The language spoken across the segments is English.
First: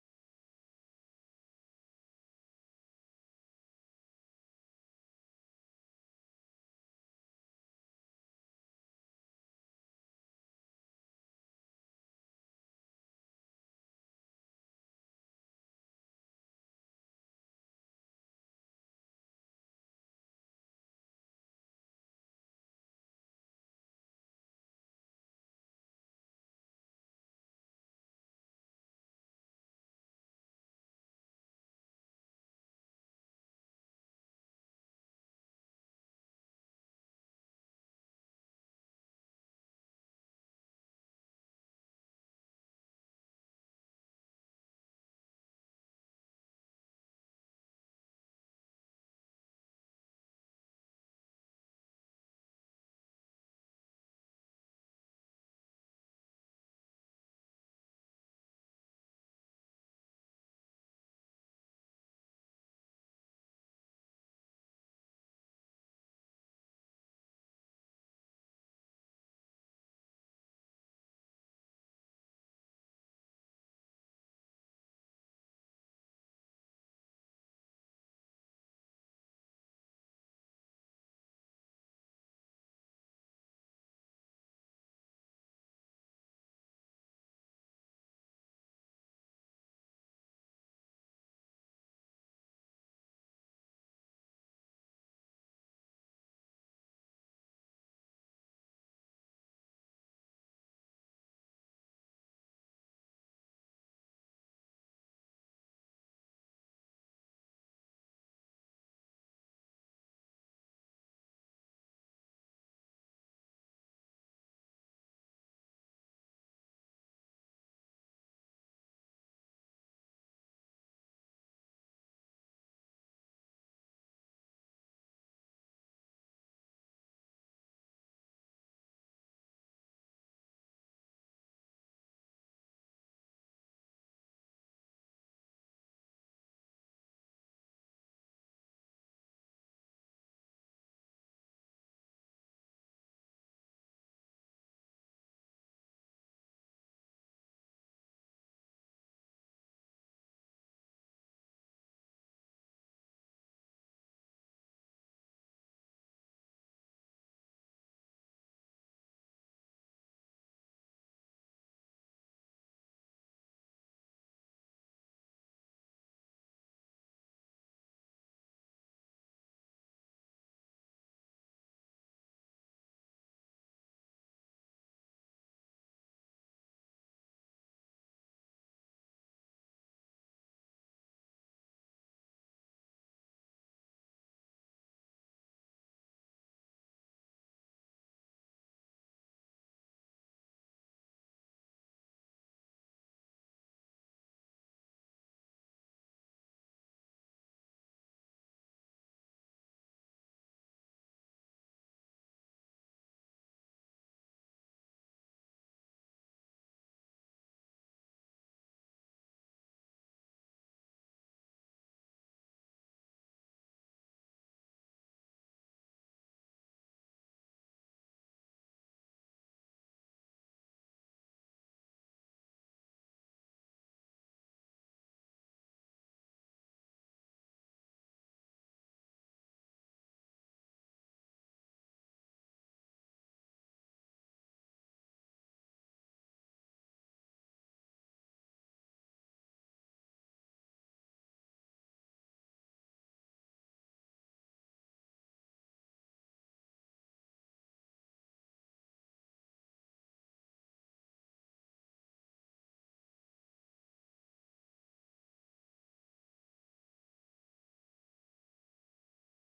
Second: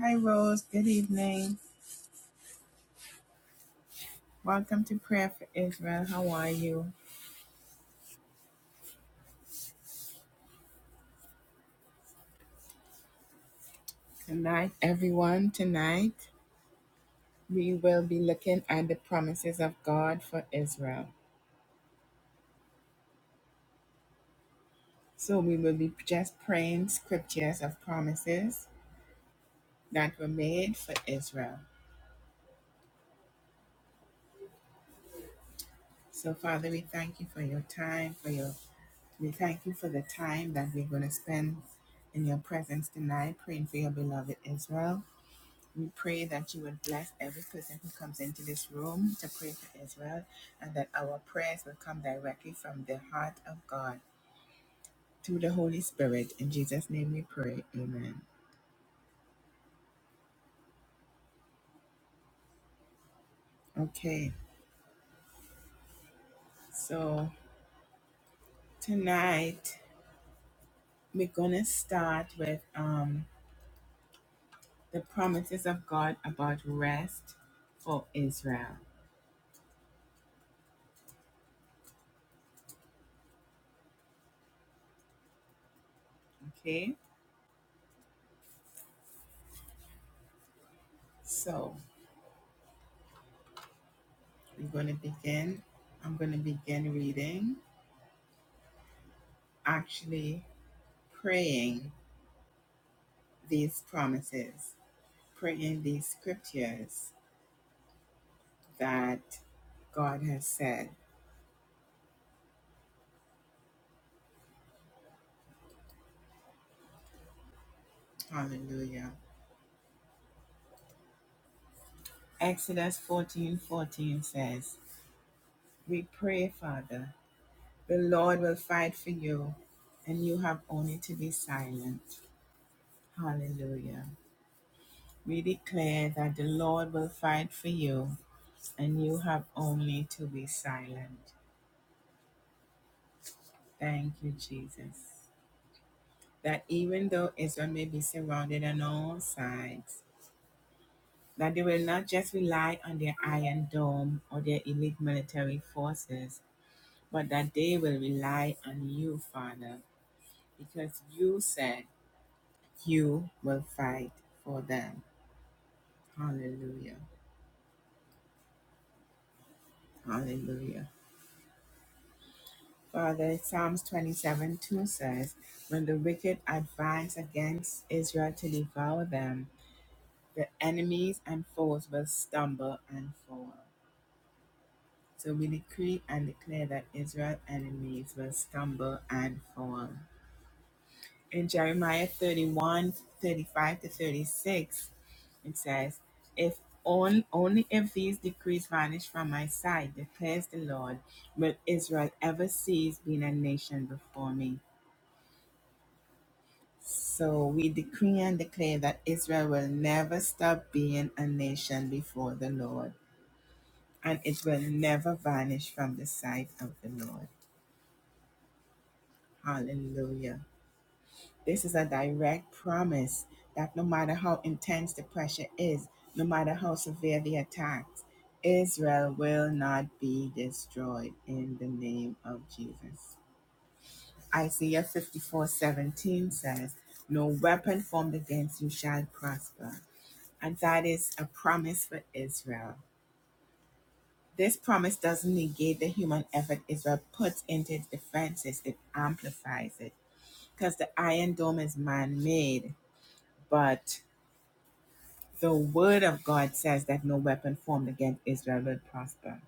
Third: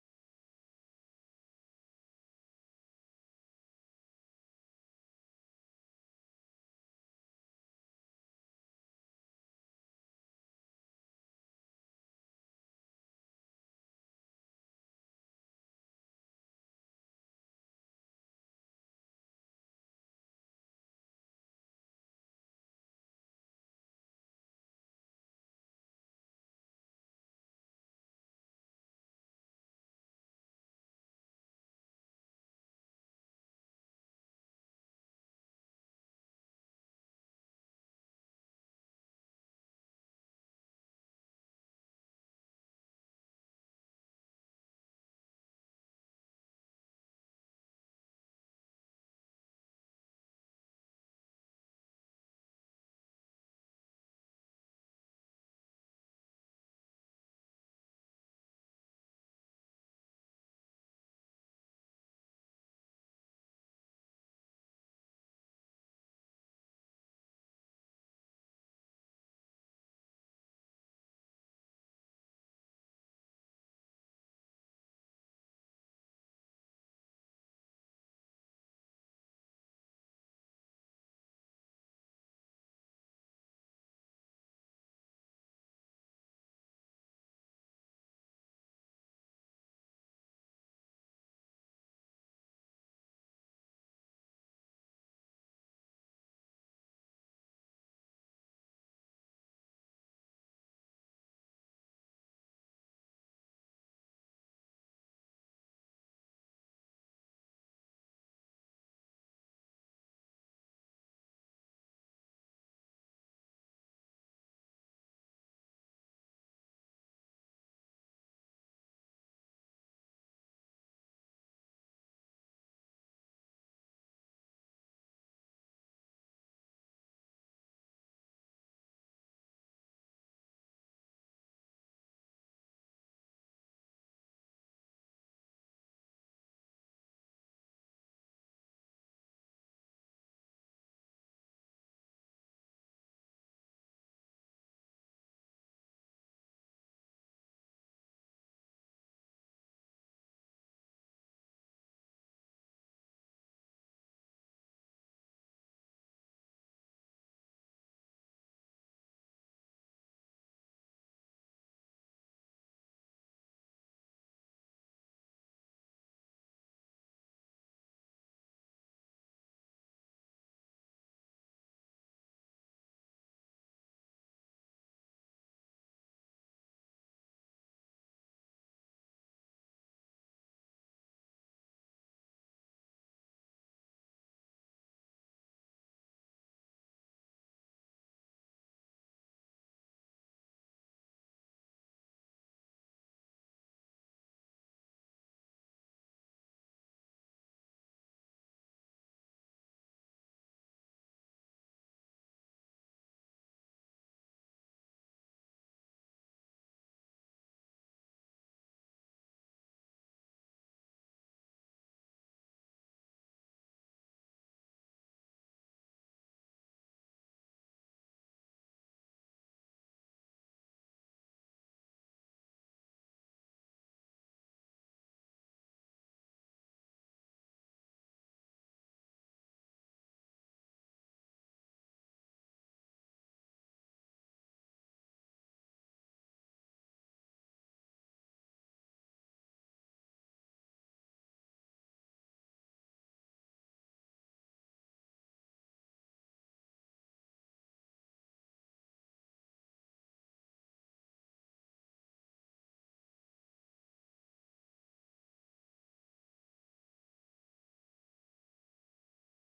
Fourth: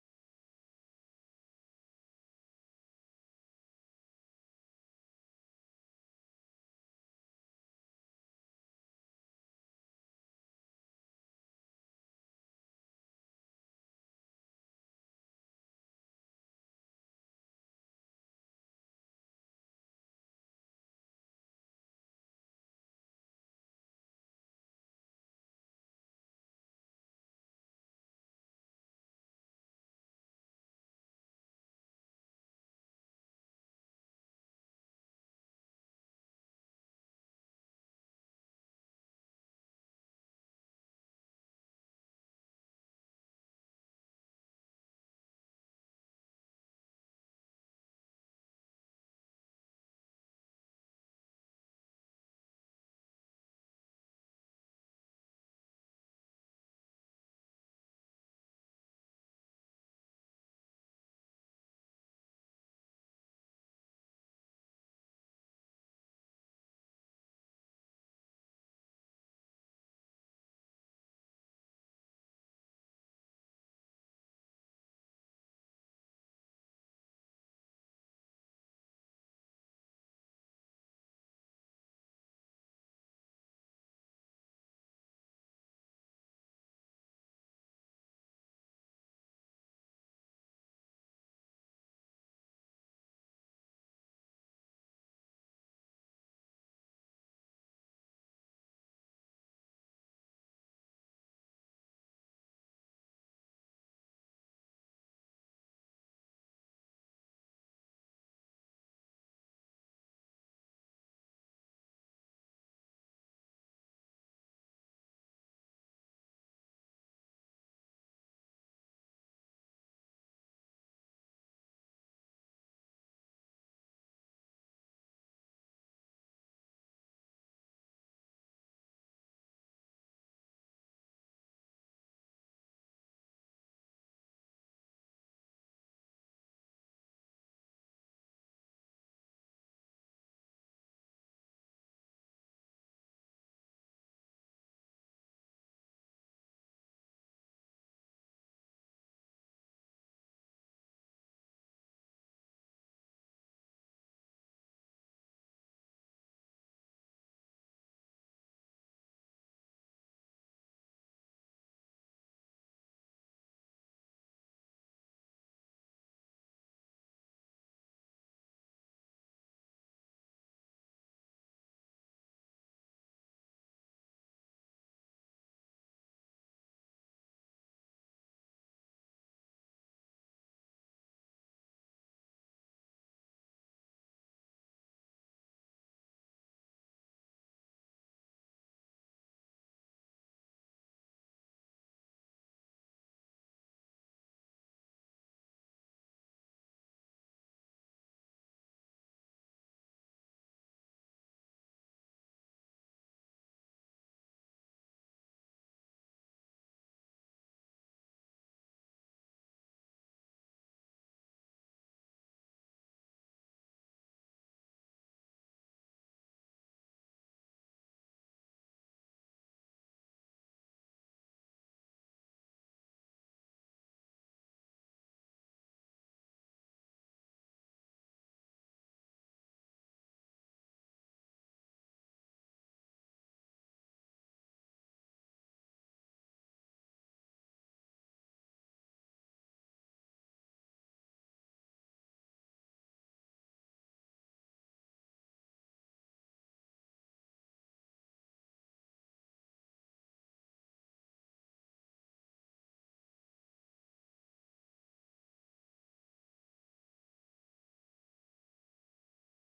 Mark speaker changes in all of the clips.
Speaker 1: Hi, Rose. Good evening. Welcome to Prayer for Israel. How are you? Tonight, everyone, tonight we will be looking at the promises of God for Israel. So, we will be just praying scriptures of promises that were made for Israel. So, Father, we thank you for your time, for your we thank you for the time that we're going to spend in your presence tonight, praying for your beloved Israel. We pray that you would bless every person who comes into this room to pray for Israel and that our prayers will come directly from the heart of God through the Holy Spirit. In Jesus' name we pray. Amen. Okay, so tonight we're going to start with um, the promises of God about rest for Israel. Okay, so we're going to begin. I'm going to begin reading, actually praying these promises. Pray in these scriptures that God has said. Hallelujah. Exodus fourteen fourteen says, We pray, Father, the Lord will fight for you, and you have only to be silent. Hallelujah. We declare that the Lord will fight for you, and you have only to be silent. Thank you, Jesus. That even though Israel may be surrounded on all sides, that they will not just rely on their Iron Dome or their elite military forces, but that they will rely on you, Father, because you said you will fight for them. Hallelujah. Hallelujah. Father, Psalms 27 2 says, When the wicked advance against Israel to devour them, the enemies and foes will stumble and fall. So we decree and declare that Israel's enemies will stumble and fall. In Jeremiah 31 35 to 36, it says, If on, only if these decrees vanish from my sight, declares the Lord, will Israel ever cease being a nation before me. So we decree and declare that Israel will never stop being a nation before the Lord, and it will never vanish from the sight of the Lord. Hallelujah. This is a direct promise that no matter how intense the pressure is, no matter how severe the attacks, Israel will not be destroyed in the name of Jesus. Isaiah 54 17 says, No weapon formed against you shall prosper. And that is a promise for Israel. This promise doesn't negate the human effort Israel puts into its defenses, it amplifies it. Because the Iron Dome is man made, but The word of God says that no weapon formed against Israel will prosper.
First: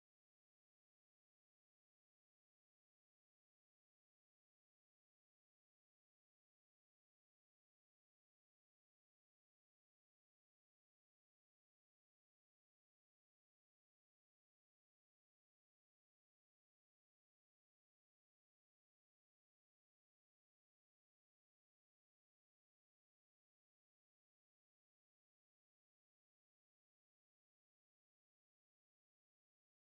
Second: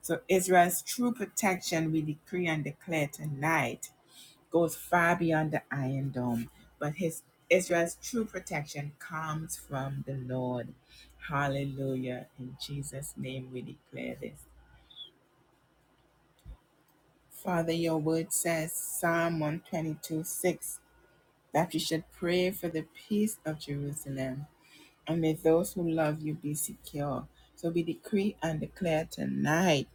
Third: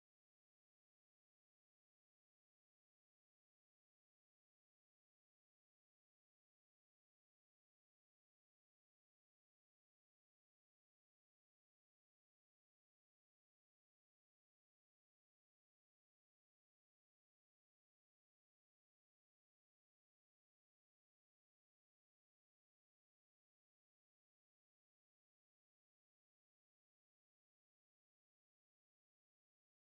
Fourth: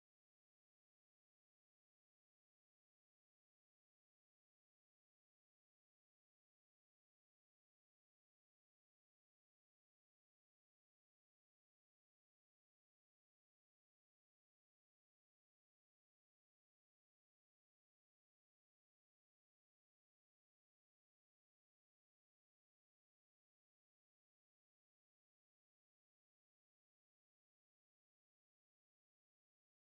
Speaker 1: So Israel's true protection, we decree and declare tonight, goes far beyond the Iron Dome. But his Israel's true protection comes from the Lord. Hallelujah. In Jesus' name we declare this. Father, your word says, Psalm 122 6, that you should pray for the peace of Jerusalem. and may those who love you be secure. So we decree and declare tonight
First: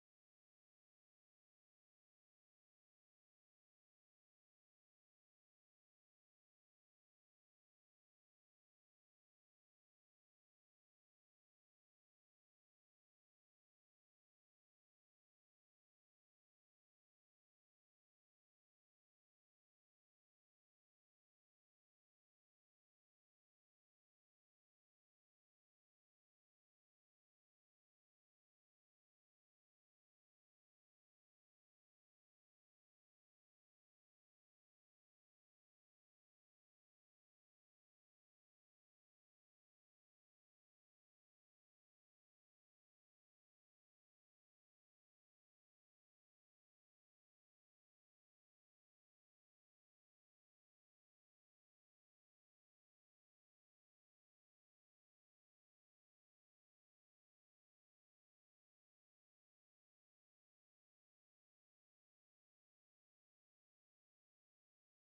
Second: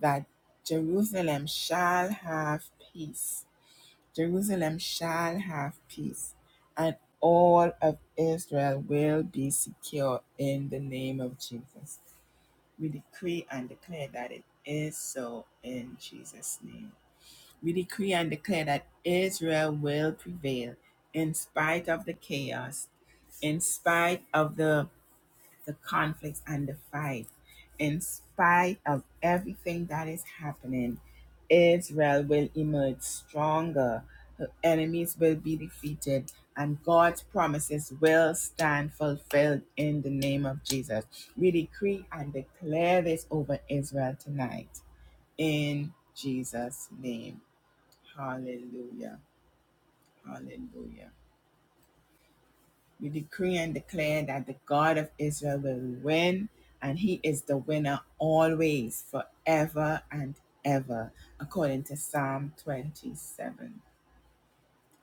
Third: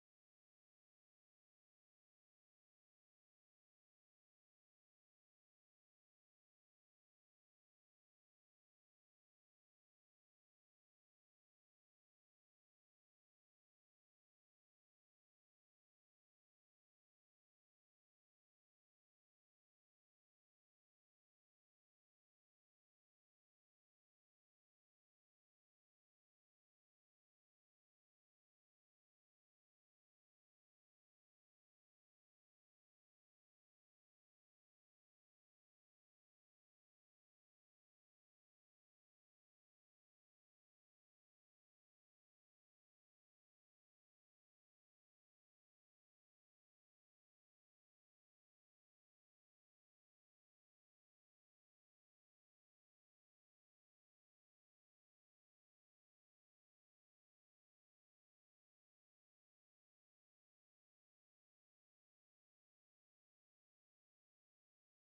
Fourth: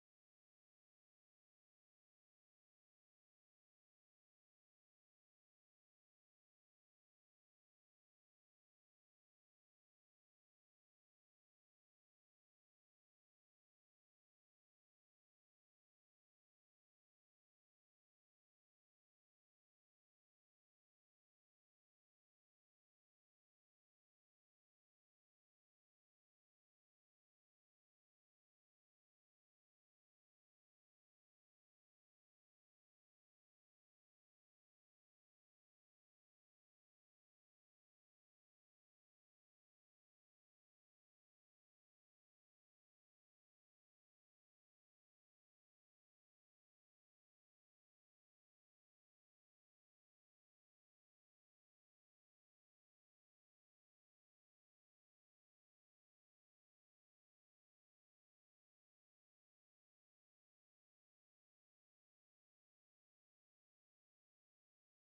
Speaker 1: that Jerusalem shall have peace. Jerusalem shall have peace, and all of Israel will be secure in the name of Jesus. We decree and declare that it is so in Jesus' name. We decree and declare that Israel will prevail in spite of the chaos, in spite of the the conflicts and the fight. In spite of everything that is happening, Israel will emerge stronger. Her enemies will be defeated, and God's promises will stand fulfilled in the name of Jesus. We decree and declare this over Israel tonight. In Jesus' name. Hallelujah. Hallelujah. You decree and declare that the God of Israel will win, and he is the winner always, forever and ever, according to Psalm 27.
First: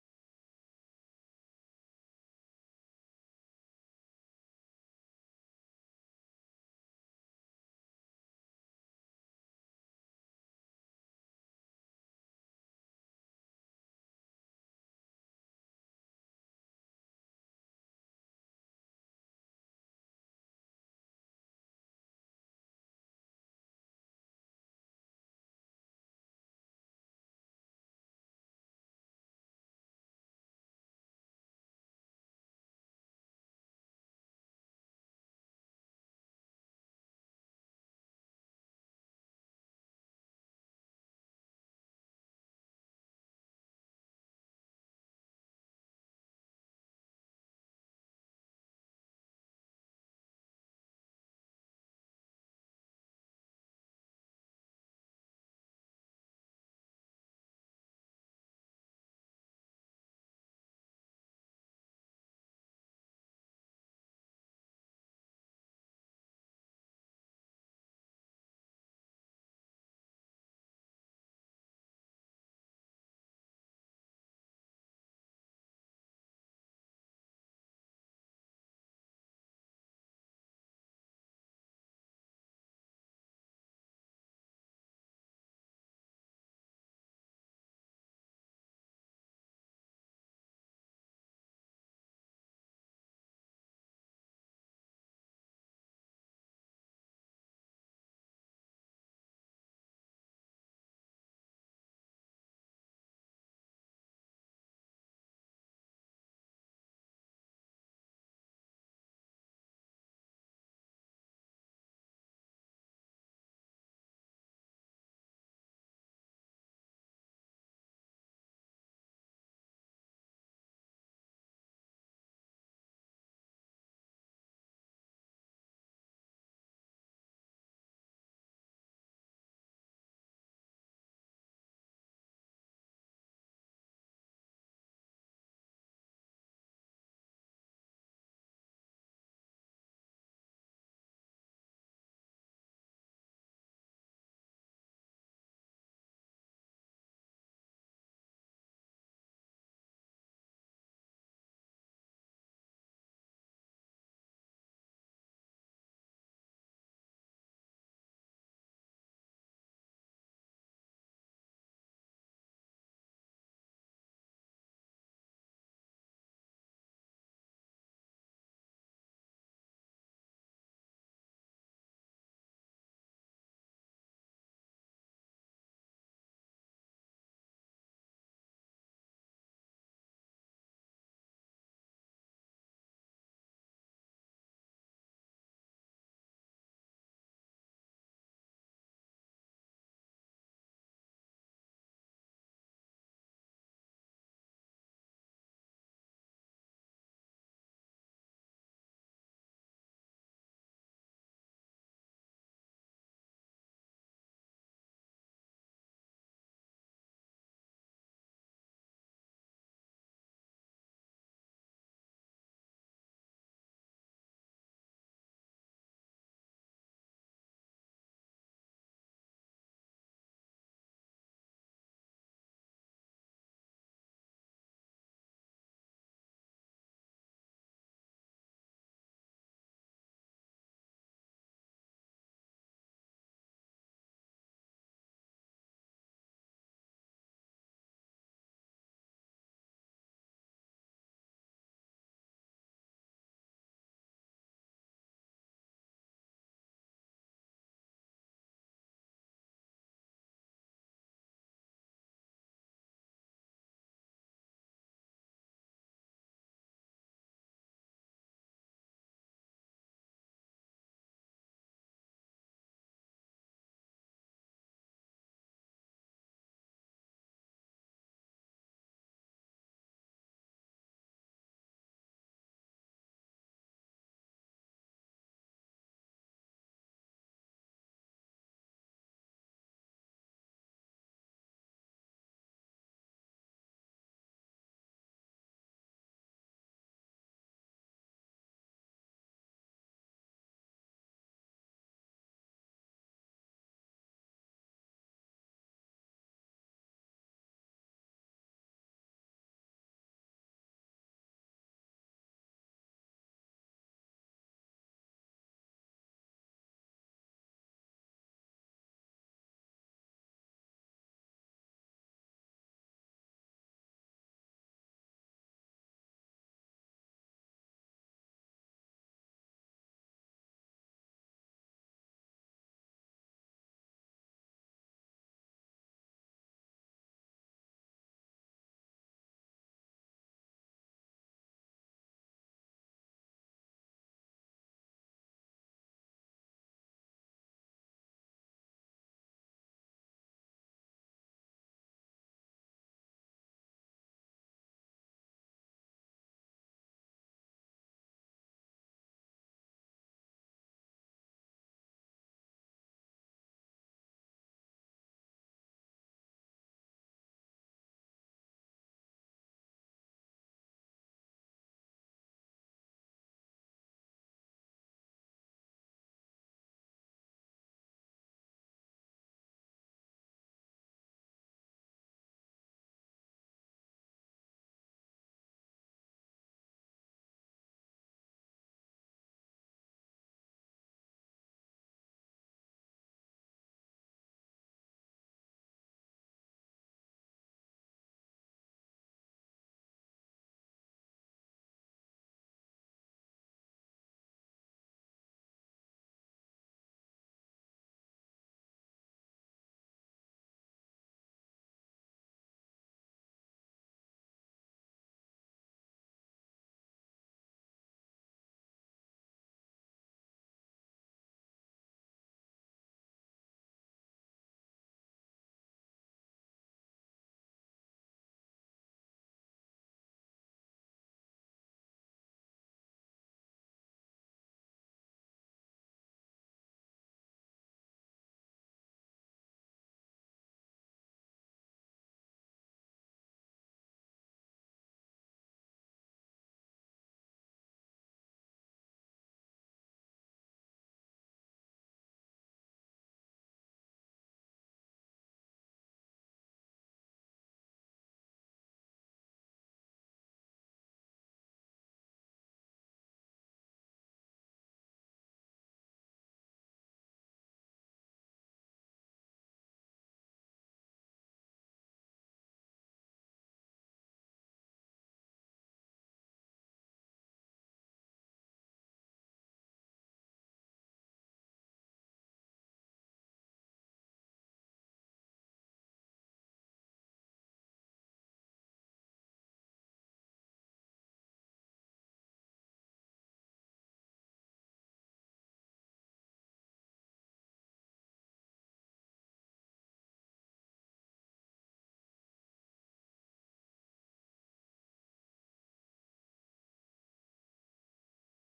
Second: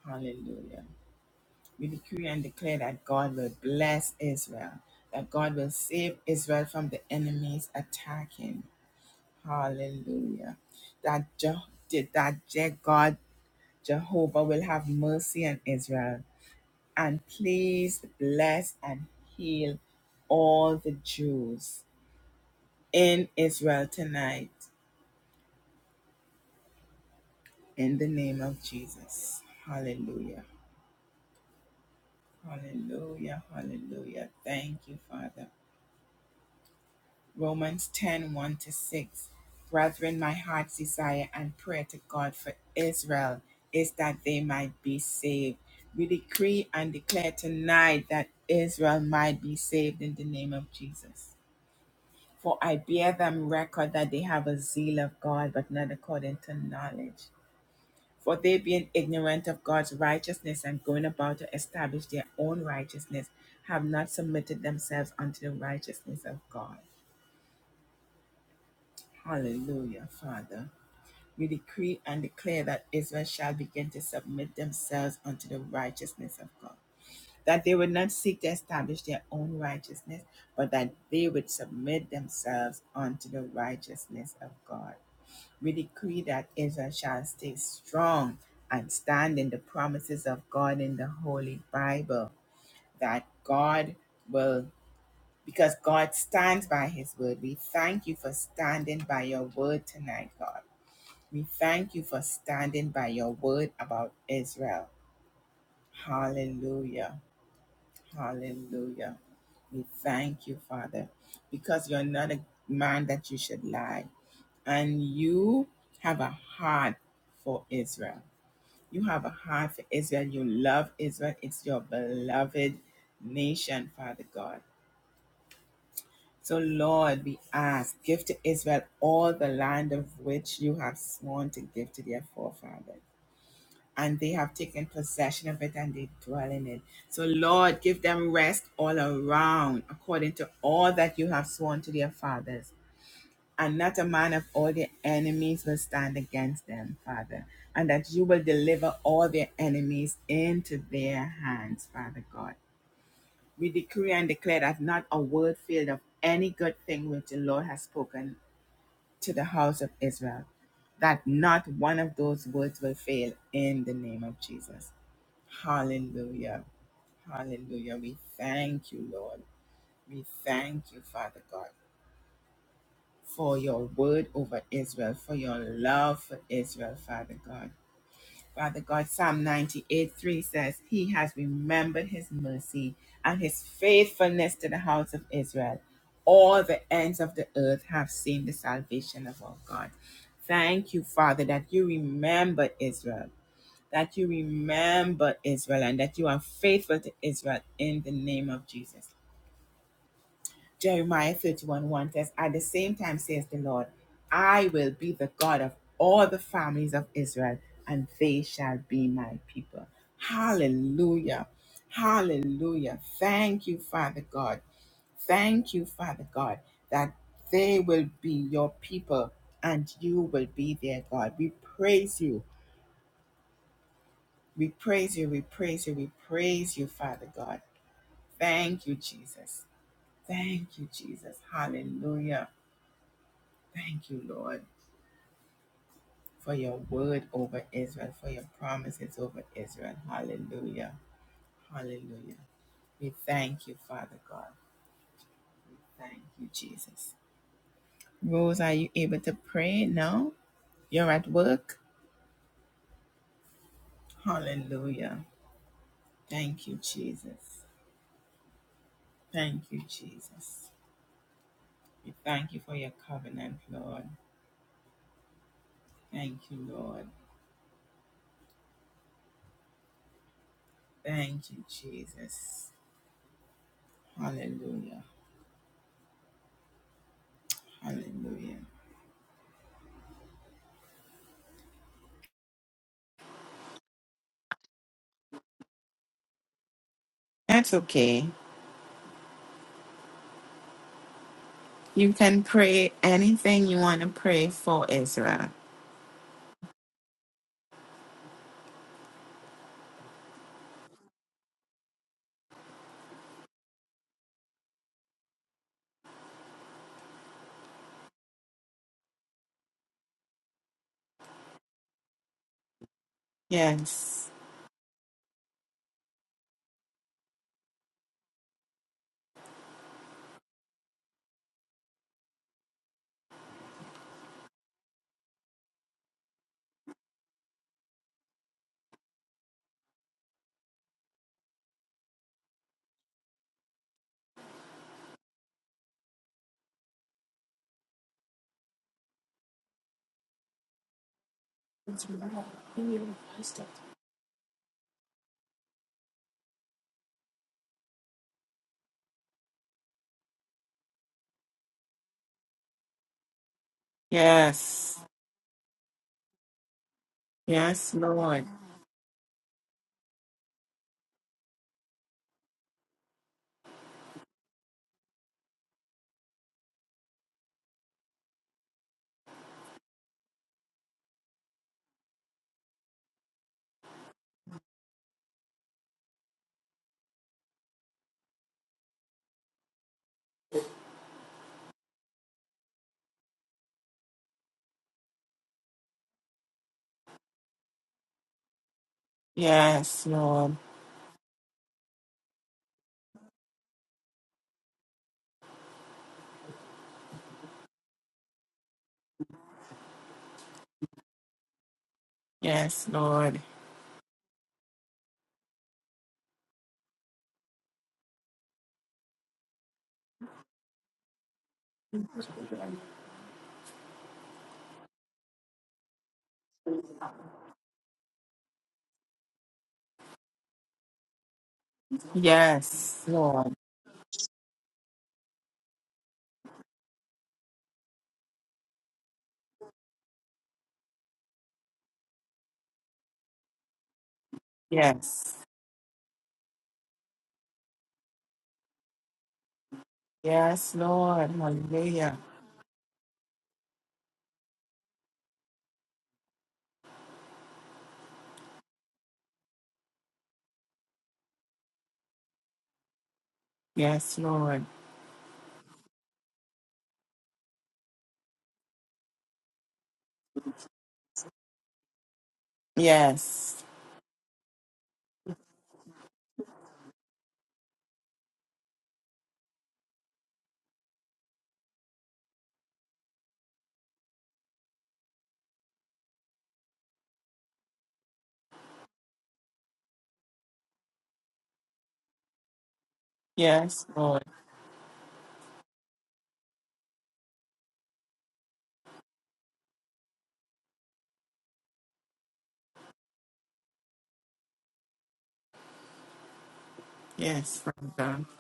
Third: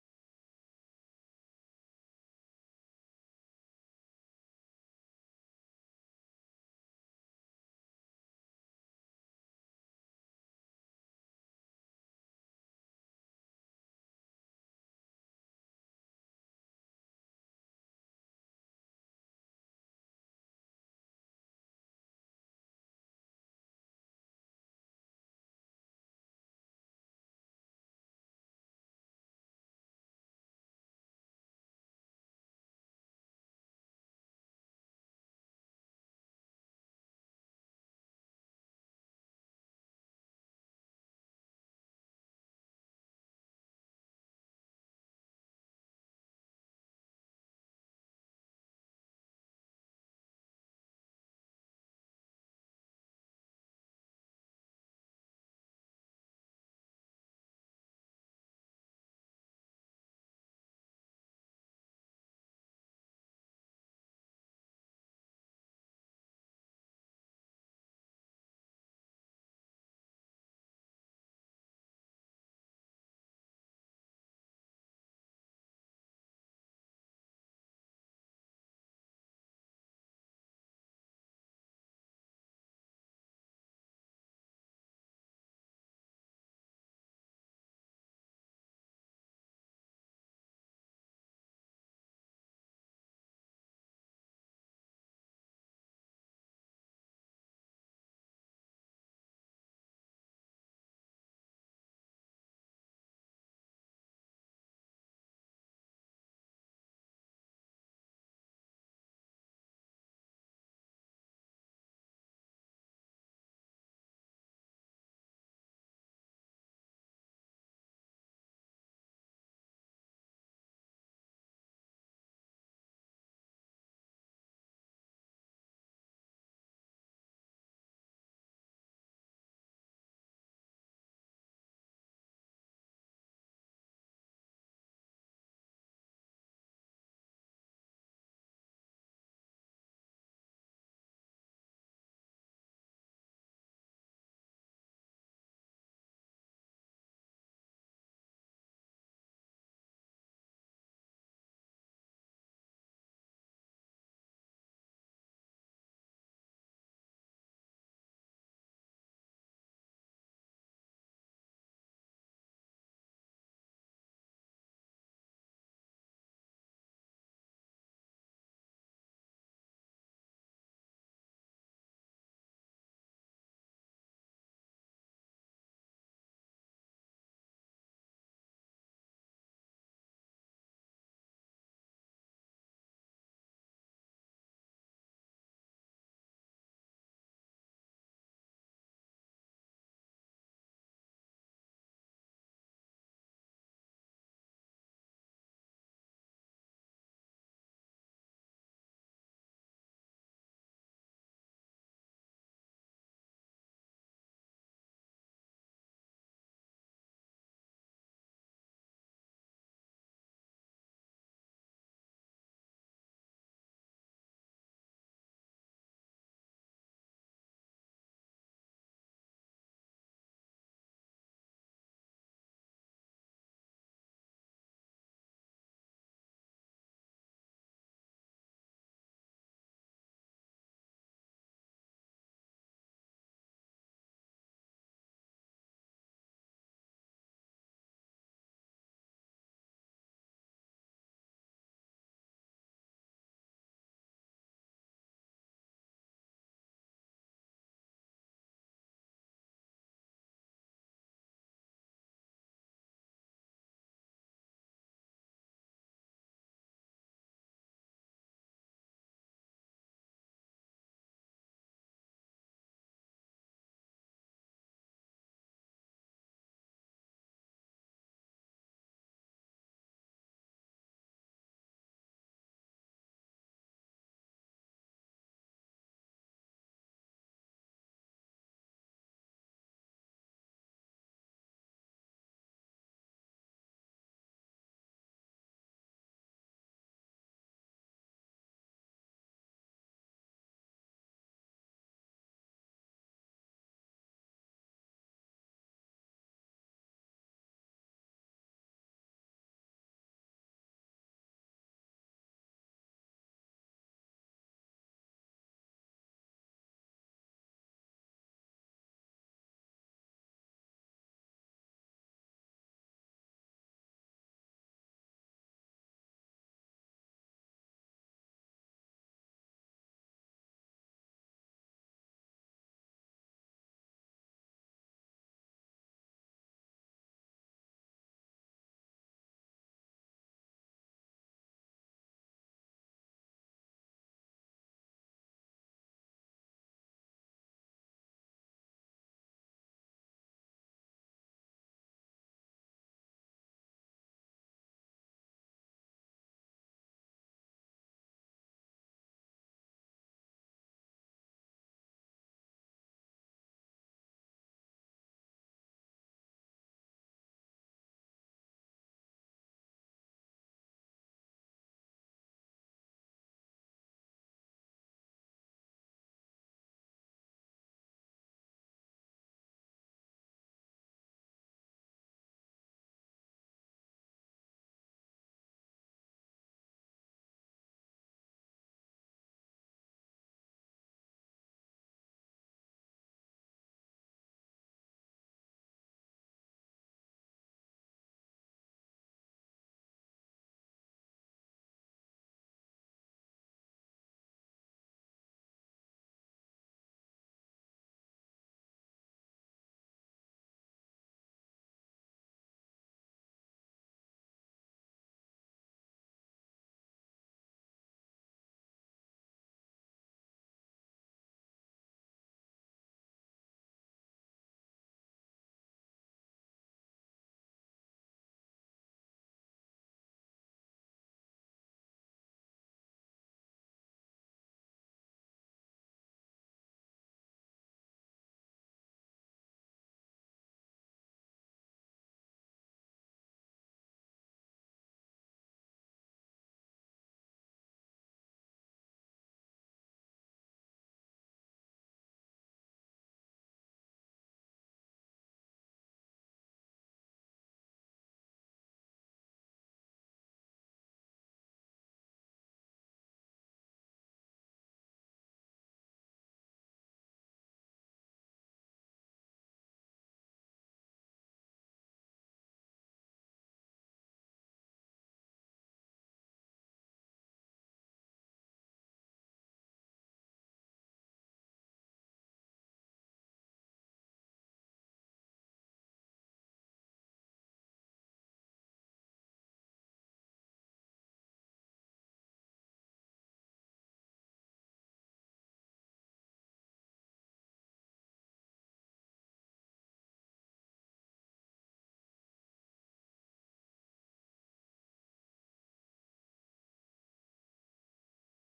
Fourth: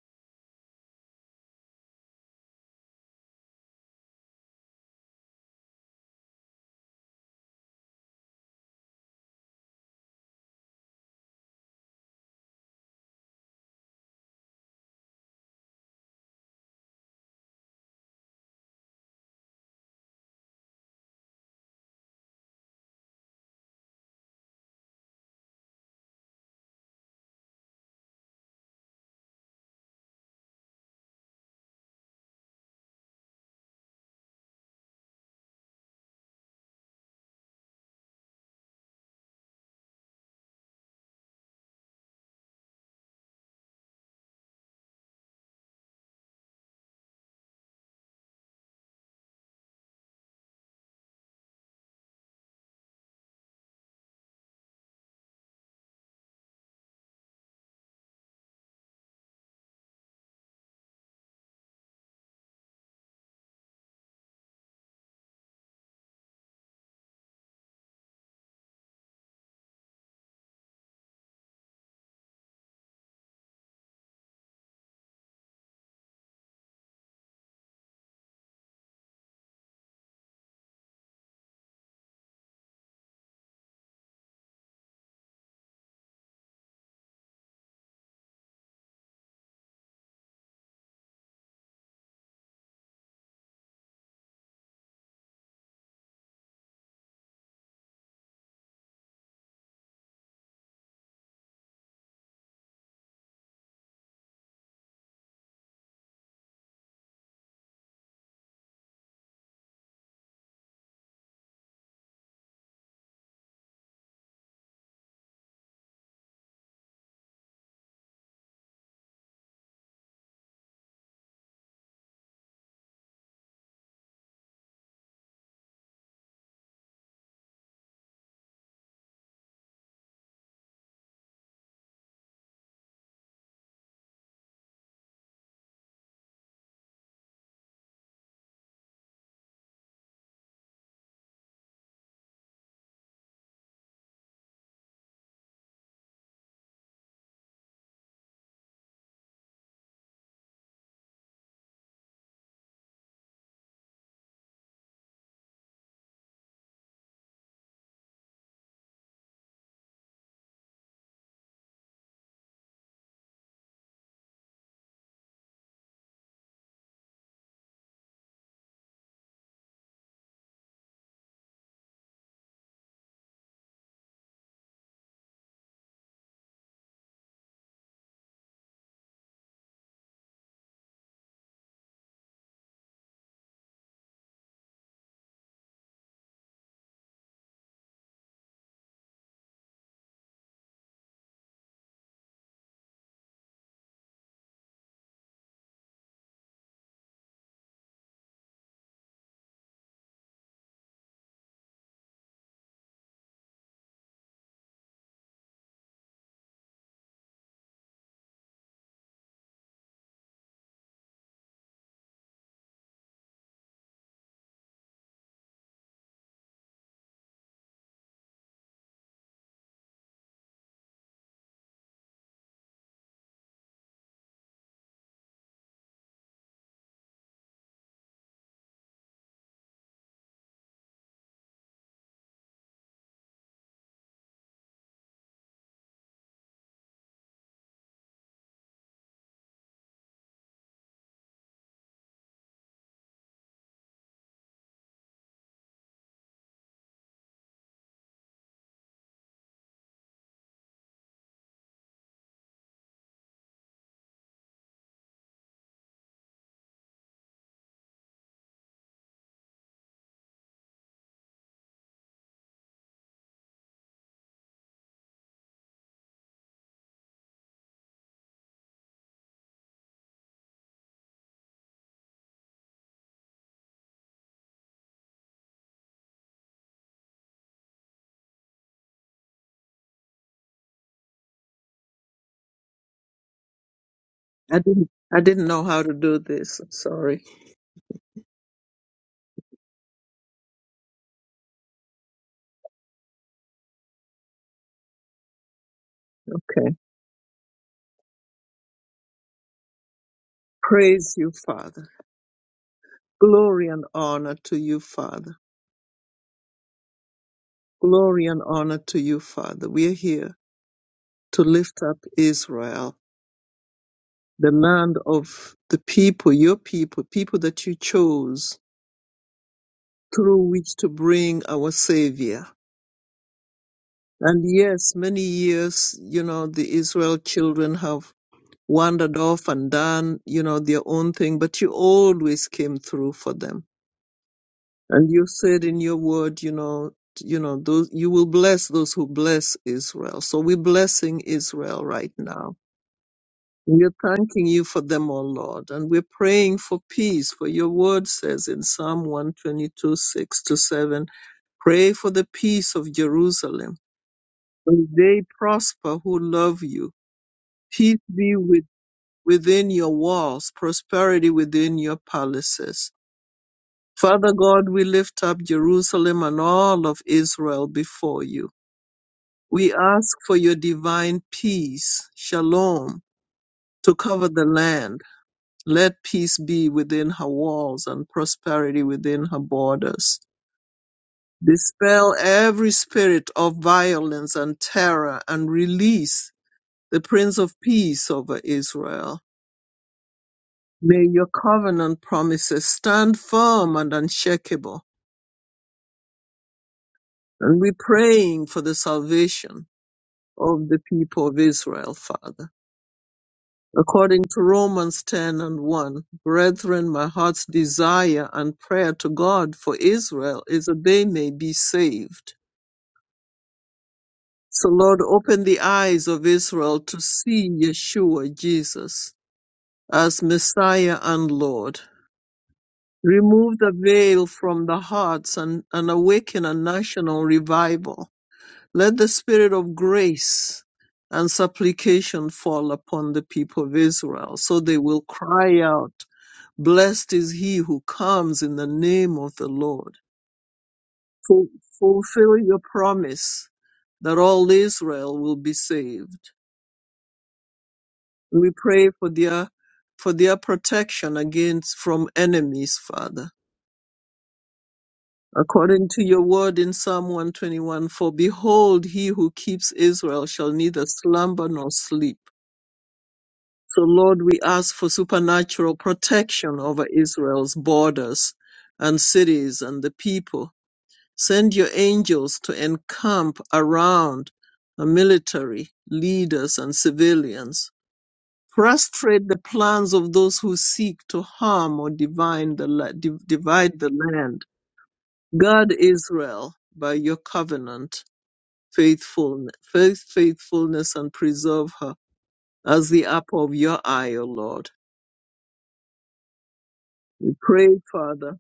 Speaker 1: Hallelujah. We decree and declare that God will bless Israel, that God will save Israel from the enemies attacking. Hallelujah. That, Je- that Je- God, Jehovah, will have mercy on Israel and please bless and heal all the Jews in Israel tonight in the name of Jesus. Hallelujah. Hallelujah. Hallelujah. Thank you, Father. Romans ten one to 6. Brethren, my heart's desire and prayer to God for Israel is that they might be saved. We decree and declare tonight that Israel might be saved in the name of Jesus. For I bear them record that they have a zeal of God, but not according to knowledge. For they, being ignorant of God's righteousness and going about to establish their own righteousness, have not submitted themselves unto the righteousness of God. Hallelujah, Father. We decree and declare that Israel shall begin to submit themselves unto the righteousness of God. That they would not seek to establish their own righteousness, but that they would submit themselves unto the righteousness of God. We decree that Israel shall stay strong and stand in the promises of God in the Holy Bible, that God will, because God stands by his word. We thank you for standing by your word tonight, God. We thank you for standing by your word about Israel. Hallelujah. Hallelujah. We thank you, Father, because you're not a man that you should lie, and you have a heart for Israel. You have a heart for Israel. You love Israel. It's your beloved nation, Father God. So, Lord, we ask, give to Israel all the land of which you have sworn to give to their forefathers. And they have taken possession of it and they dwell in it. So, Lord, give them rest all around according to all that you have sworn to their fathers and not a man of all their enemies will stand against them, Father, and that you will deliver all their enemies into their hands, Father God. We decree and declare that not a word failed of any good thing which the Lord has spoken to the house of Israel, that not one of those words will fail in the name of Jesus. Hallelujah. Hallelujah. We thank you, Lord. We thank you, Father God. for your word over Israel, for your love for Israel, Father God. Father God, Psalm 98 3 says, He has remembered His mercy and His faithfulness to the house of Israel. All the ends of the earth have seen the salvation of our God. Thank you, Father, that you remember Israel, that you remember Israel, and that you are faithful to Israel in the name of Jesus. Jeremiah 31 1 says, At the same time, says the Lord, I will be the God of all the families of Israel, and they shall be my people. Hallelujah. Hallelujah. Thank you, Father God. Thank you, Father God, that they will be your people and you will be their God. We praise you. We praise you. We praise you. We praise you, Father God. Thank you, Jesus. Thank you, Jesus. Hallelujah. Thank you, Lord, for your word over Israel, for your promises over Israel. Hallelujah. Hallelujah. We thank you, Father God. Thank you, Jesus. Rose, are you able to pray now? You're at work? Hallelujah. Thank you, Jesus. Thank you, Jesus. We thank you for your covenant, Lord. Thank you, Lord. Thank you, Jesus. Hallelujah. Hallelujah.
Speaker 2: I didn't I didn't know how to do this. I'm sorry.
Speaker 1: That's okay. You can pray anything you want to pray for Israel.
Speaker 2: Okay. Praise you, Father. Glory and honor to you, Father. Glory and honor to you, Father. We are here to lift up Israel,
Speaker 1: Yes.
Speaker 2: the land of the people, your people, people that you chose through which to bring our Savior. And yes, many years, you know, the Israel children have wandered off and done, you know, their own thing, but you always came through for them And you said in your word, you know, t- you know, those you will bless those who bless Israel. So we're blessing Israel right now. We're thanking you for them, O Lord, and we're praying for peace. For your word says in Psalm 122, 6 to 7, pray for the peace of Jerusalem. May
Speaker 1: Yes.
Speaker 2: they prosper who love you.
Speaker 1: Yes,
Speaker 2: Peace be
Speaker 1: Lord.
Speaker 2: with, within your walls, prosperity within your palaces. Father God, we lift up Jerusalem and all of Israel before you. We ask for your divine peace, shalom, to cover the land. Let peace be within her walls and prosperity within her borders. Dispel every spirit of violence and terror and release the Prince of Peace over Israel.
Speaker 1: Yes, Lord.
Speaker 2: May your covenant promises stand firm and unshakable. And we're praying for the salvation of the people of Israel, Father.
Speaker 1: Yes, Lord.
Speaker 2: According to Romans 10 and 1, brethren, my heart's desire and prayer to God for Israel is that they may be saved. So, Lord, open the eyes of Israel to see Yeshua, Jesus, as Messiah and Lord.
Speaker 1: Yes, Lord.
Speaker 2: Remove the veil from the hearts and, and awaken a national revival. Let the spirit of grace and supplication fall upon the people of Israel so they will
Speaker 1: Yes.
Speaker 2: cry out, Blessed is he who comes in the name of the Lord.
Speaker 1: Yes, Lord.
Speaker 2: Ful-
Speaker 1: Hallelujah.
Speaker 2: Fulfill your promise that all Israel will be saved. We pray for their for their protection against from enemies, Father.
Speaker 1: Yes, Lord.
Speaker 2: According to your word in Psalm 121, for behold, he who keeps Israel shall neither slumber nor sleep.
Speaker 1: Yes.
Speaker 2: So, Lord, we ask for supernatural protection over Israel's borders and cities and the people. Send your angels to encamp around the military, leaders, and civilians. Frustrate the plans of those who seek to harm or divide the, la- div- divide
Speaker 1: Yes,
Speaker 2: the
Speaker 1: Lord.
Speaker 2: land. Guard Israel by your covenant faithfulness, faith, faithfulness and preserve her as the apple of your eye, O Lord.
Speaker 1: Yes,
Speaker 2: Pray,
Speaker 1: Father.
Speaker 2: Father.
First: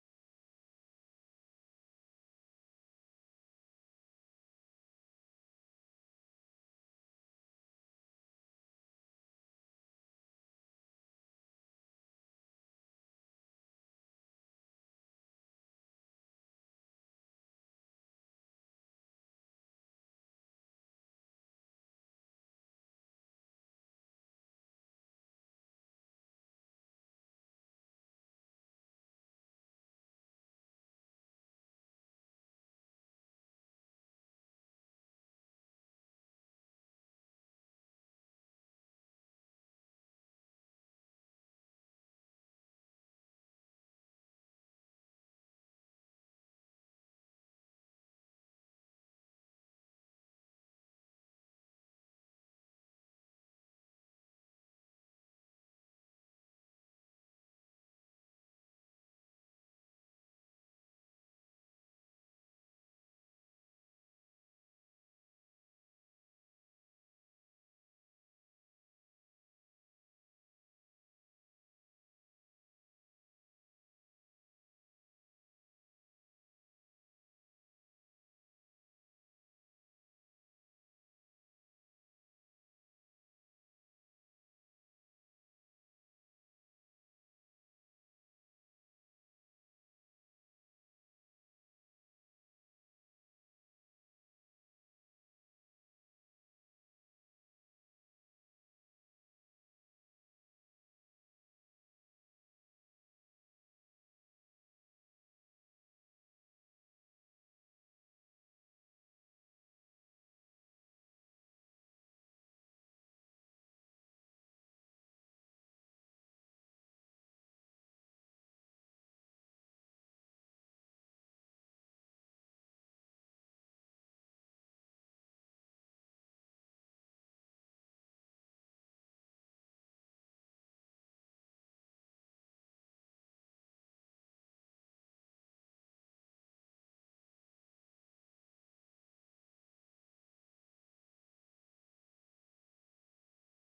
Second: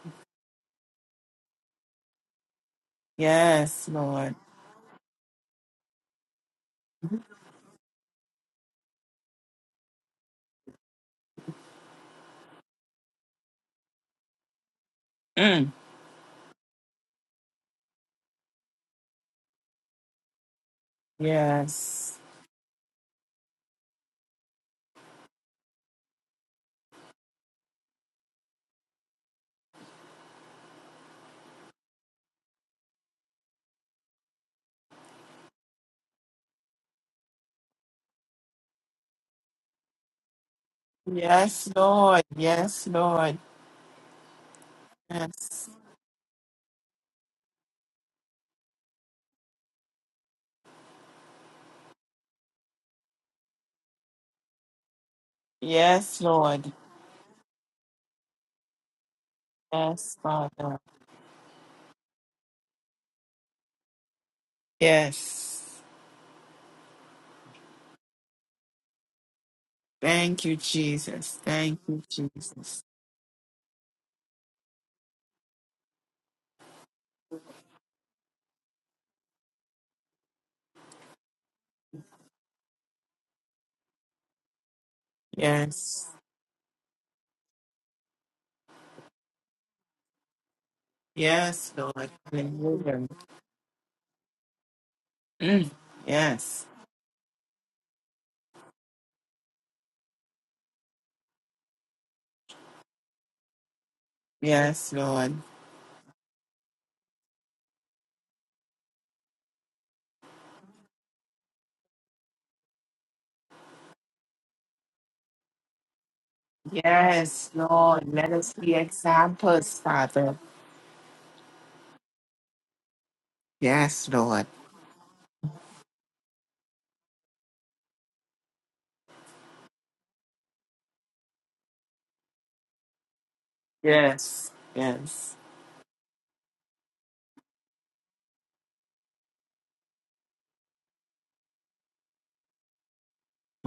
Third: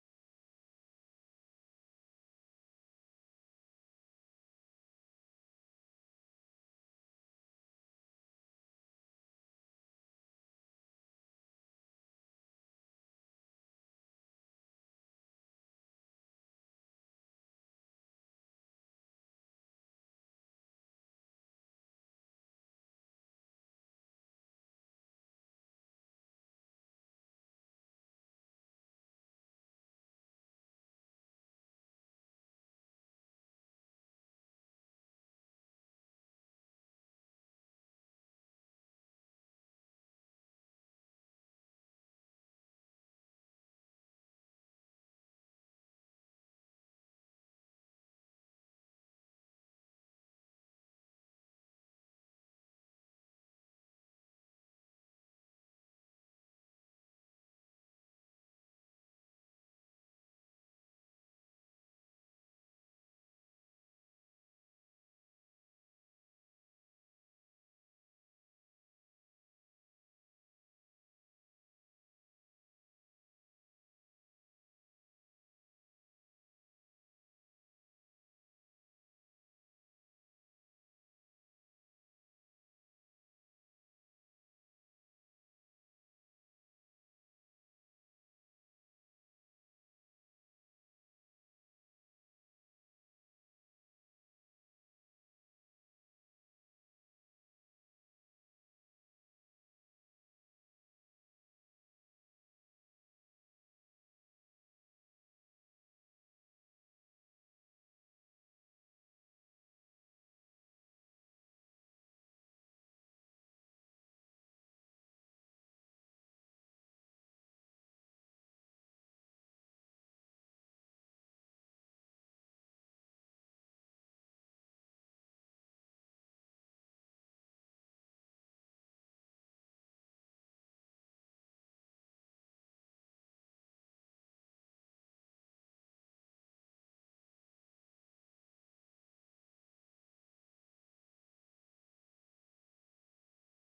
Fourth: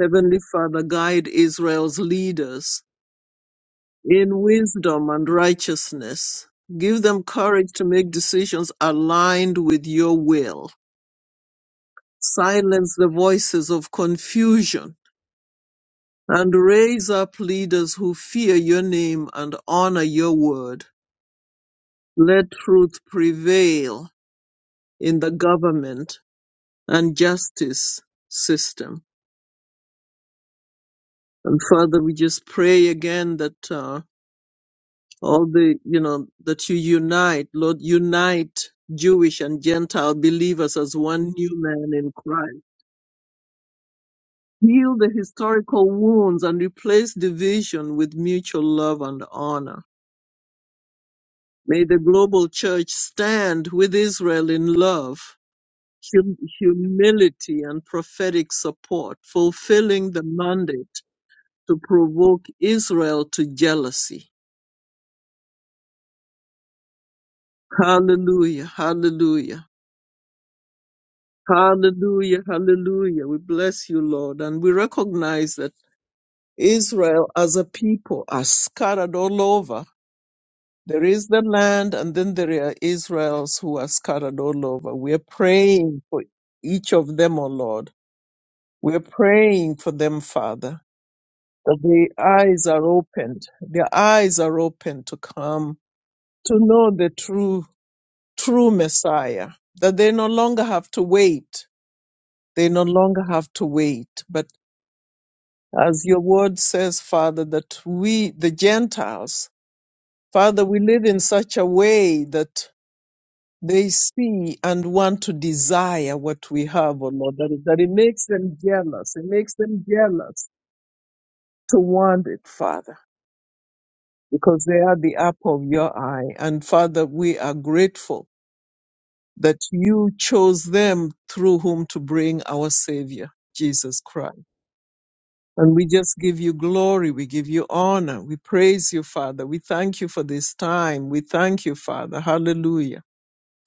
Speaker 2: Heavenly Father, guide Israel's leaders
Speaker 1: Yes, Lord.
Speaker 2: in wisdom and righteousness. Give them courage to make decisions aligned with your will. Silence the voices of confusion
Speaker 1: Mm.
Speaker 2: and raise up leaders who fear your name and honor your word.
Speaker 1: Yes.
Speaker 2: Let truth prevail in the government and justice system. And Father, we just pray again that. Uh, all the you know that you unite lord unite jewish and gentile believers as one new
Speaker 1: Yes,
Speaker 2: man in
Speaker 1: Lord.
Speaker 2: christ
Speaker 1: Yes, Lord.
Speaker 2: heal the
Speaker 1: Yes.
Speaker 2: historical wounds and replace division with mutual love and honor may the global church stand with israel in love
Speaker 1: Yes,
Speaker 2: hum-
Speaker 1: Lord.
Speaker 2: humility and prophetic support fulfilling
Speaker 1: Yes,
Speaker 2: the
Speaker 1: Father.
Speaker 2: mandate to provoke israel to jealousy
Speaker 1: Yes.
Speaker 2: hallelujah hallelujah
Speaker 1: Thank you, Jesus. Thank you,
Speaker 2: Hallelujah,
Speaker 1: Jesus.
Speaker 2: hallelujah. We bless you, Lord. And we recognize that Israel as a people are scattered all over. There is the land, and then there are Israels who are scattered all over. We are praying
Speaker 1: Yes.
Speaker 2: for each of them, O Lord. We are praying for them, Father,
Speaker 1: Yes,
Speaker 2: that their
Speaker 1: Lord.
Speaker 2: eyes are
Speaker 1: Hallelujah.
Speaker 2: opened. Their eyes are opened to
Speaker 1: Mm.
Speaker 2: come to
Speaker 1: Yes.
Speaker 2: know the true, true Messiah, that they no longer have to wait they no longer have to wait, but
Speaker 1: Yes, Lord.
Speaker 2: as your word says, Father, that we, the Gentiles, Father, we live in such a way that they see and want to desire what we have, oh Lord,
Speaker 1: Yes,
Speaker 2: that, that it
Speaker 1: Lord.
Speaker 2: makes
Speaker 1: Let us
Speaker 2: them
Speaker 1: be
Speaker 2: jealous. It makes
Speaker 1: examples,
Speaker 2: them
Speaker 1: Father.
Speaker 2: jealous to want it, Father,
Speaker 1: Yes, Lord.
Speaker 2: because they are the apple of your eye. And Father, we are grateful that you chose them through whom to bring our Savior, Jesus Christ.
Speaker 1: Yes. Yes.
Speaker 2: And we just give you glory. We give you honor. We praise you, Father. We thank you for this time. We thank you, Father. Hallelujah.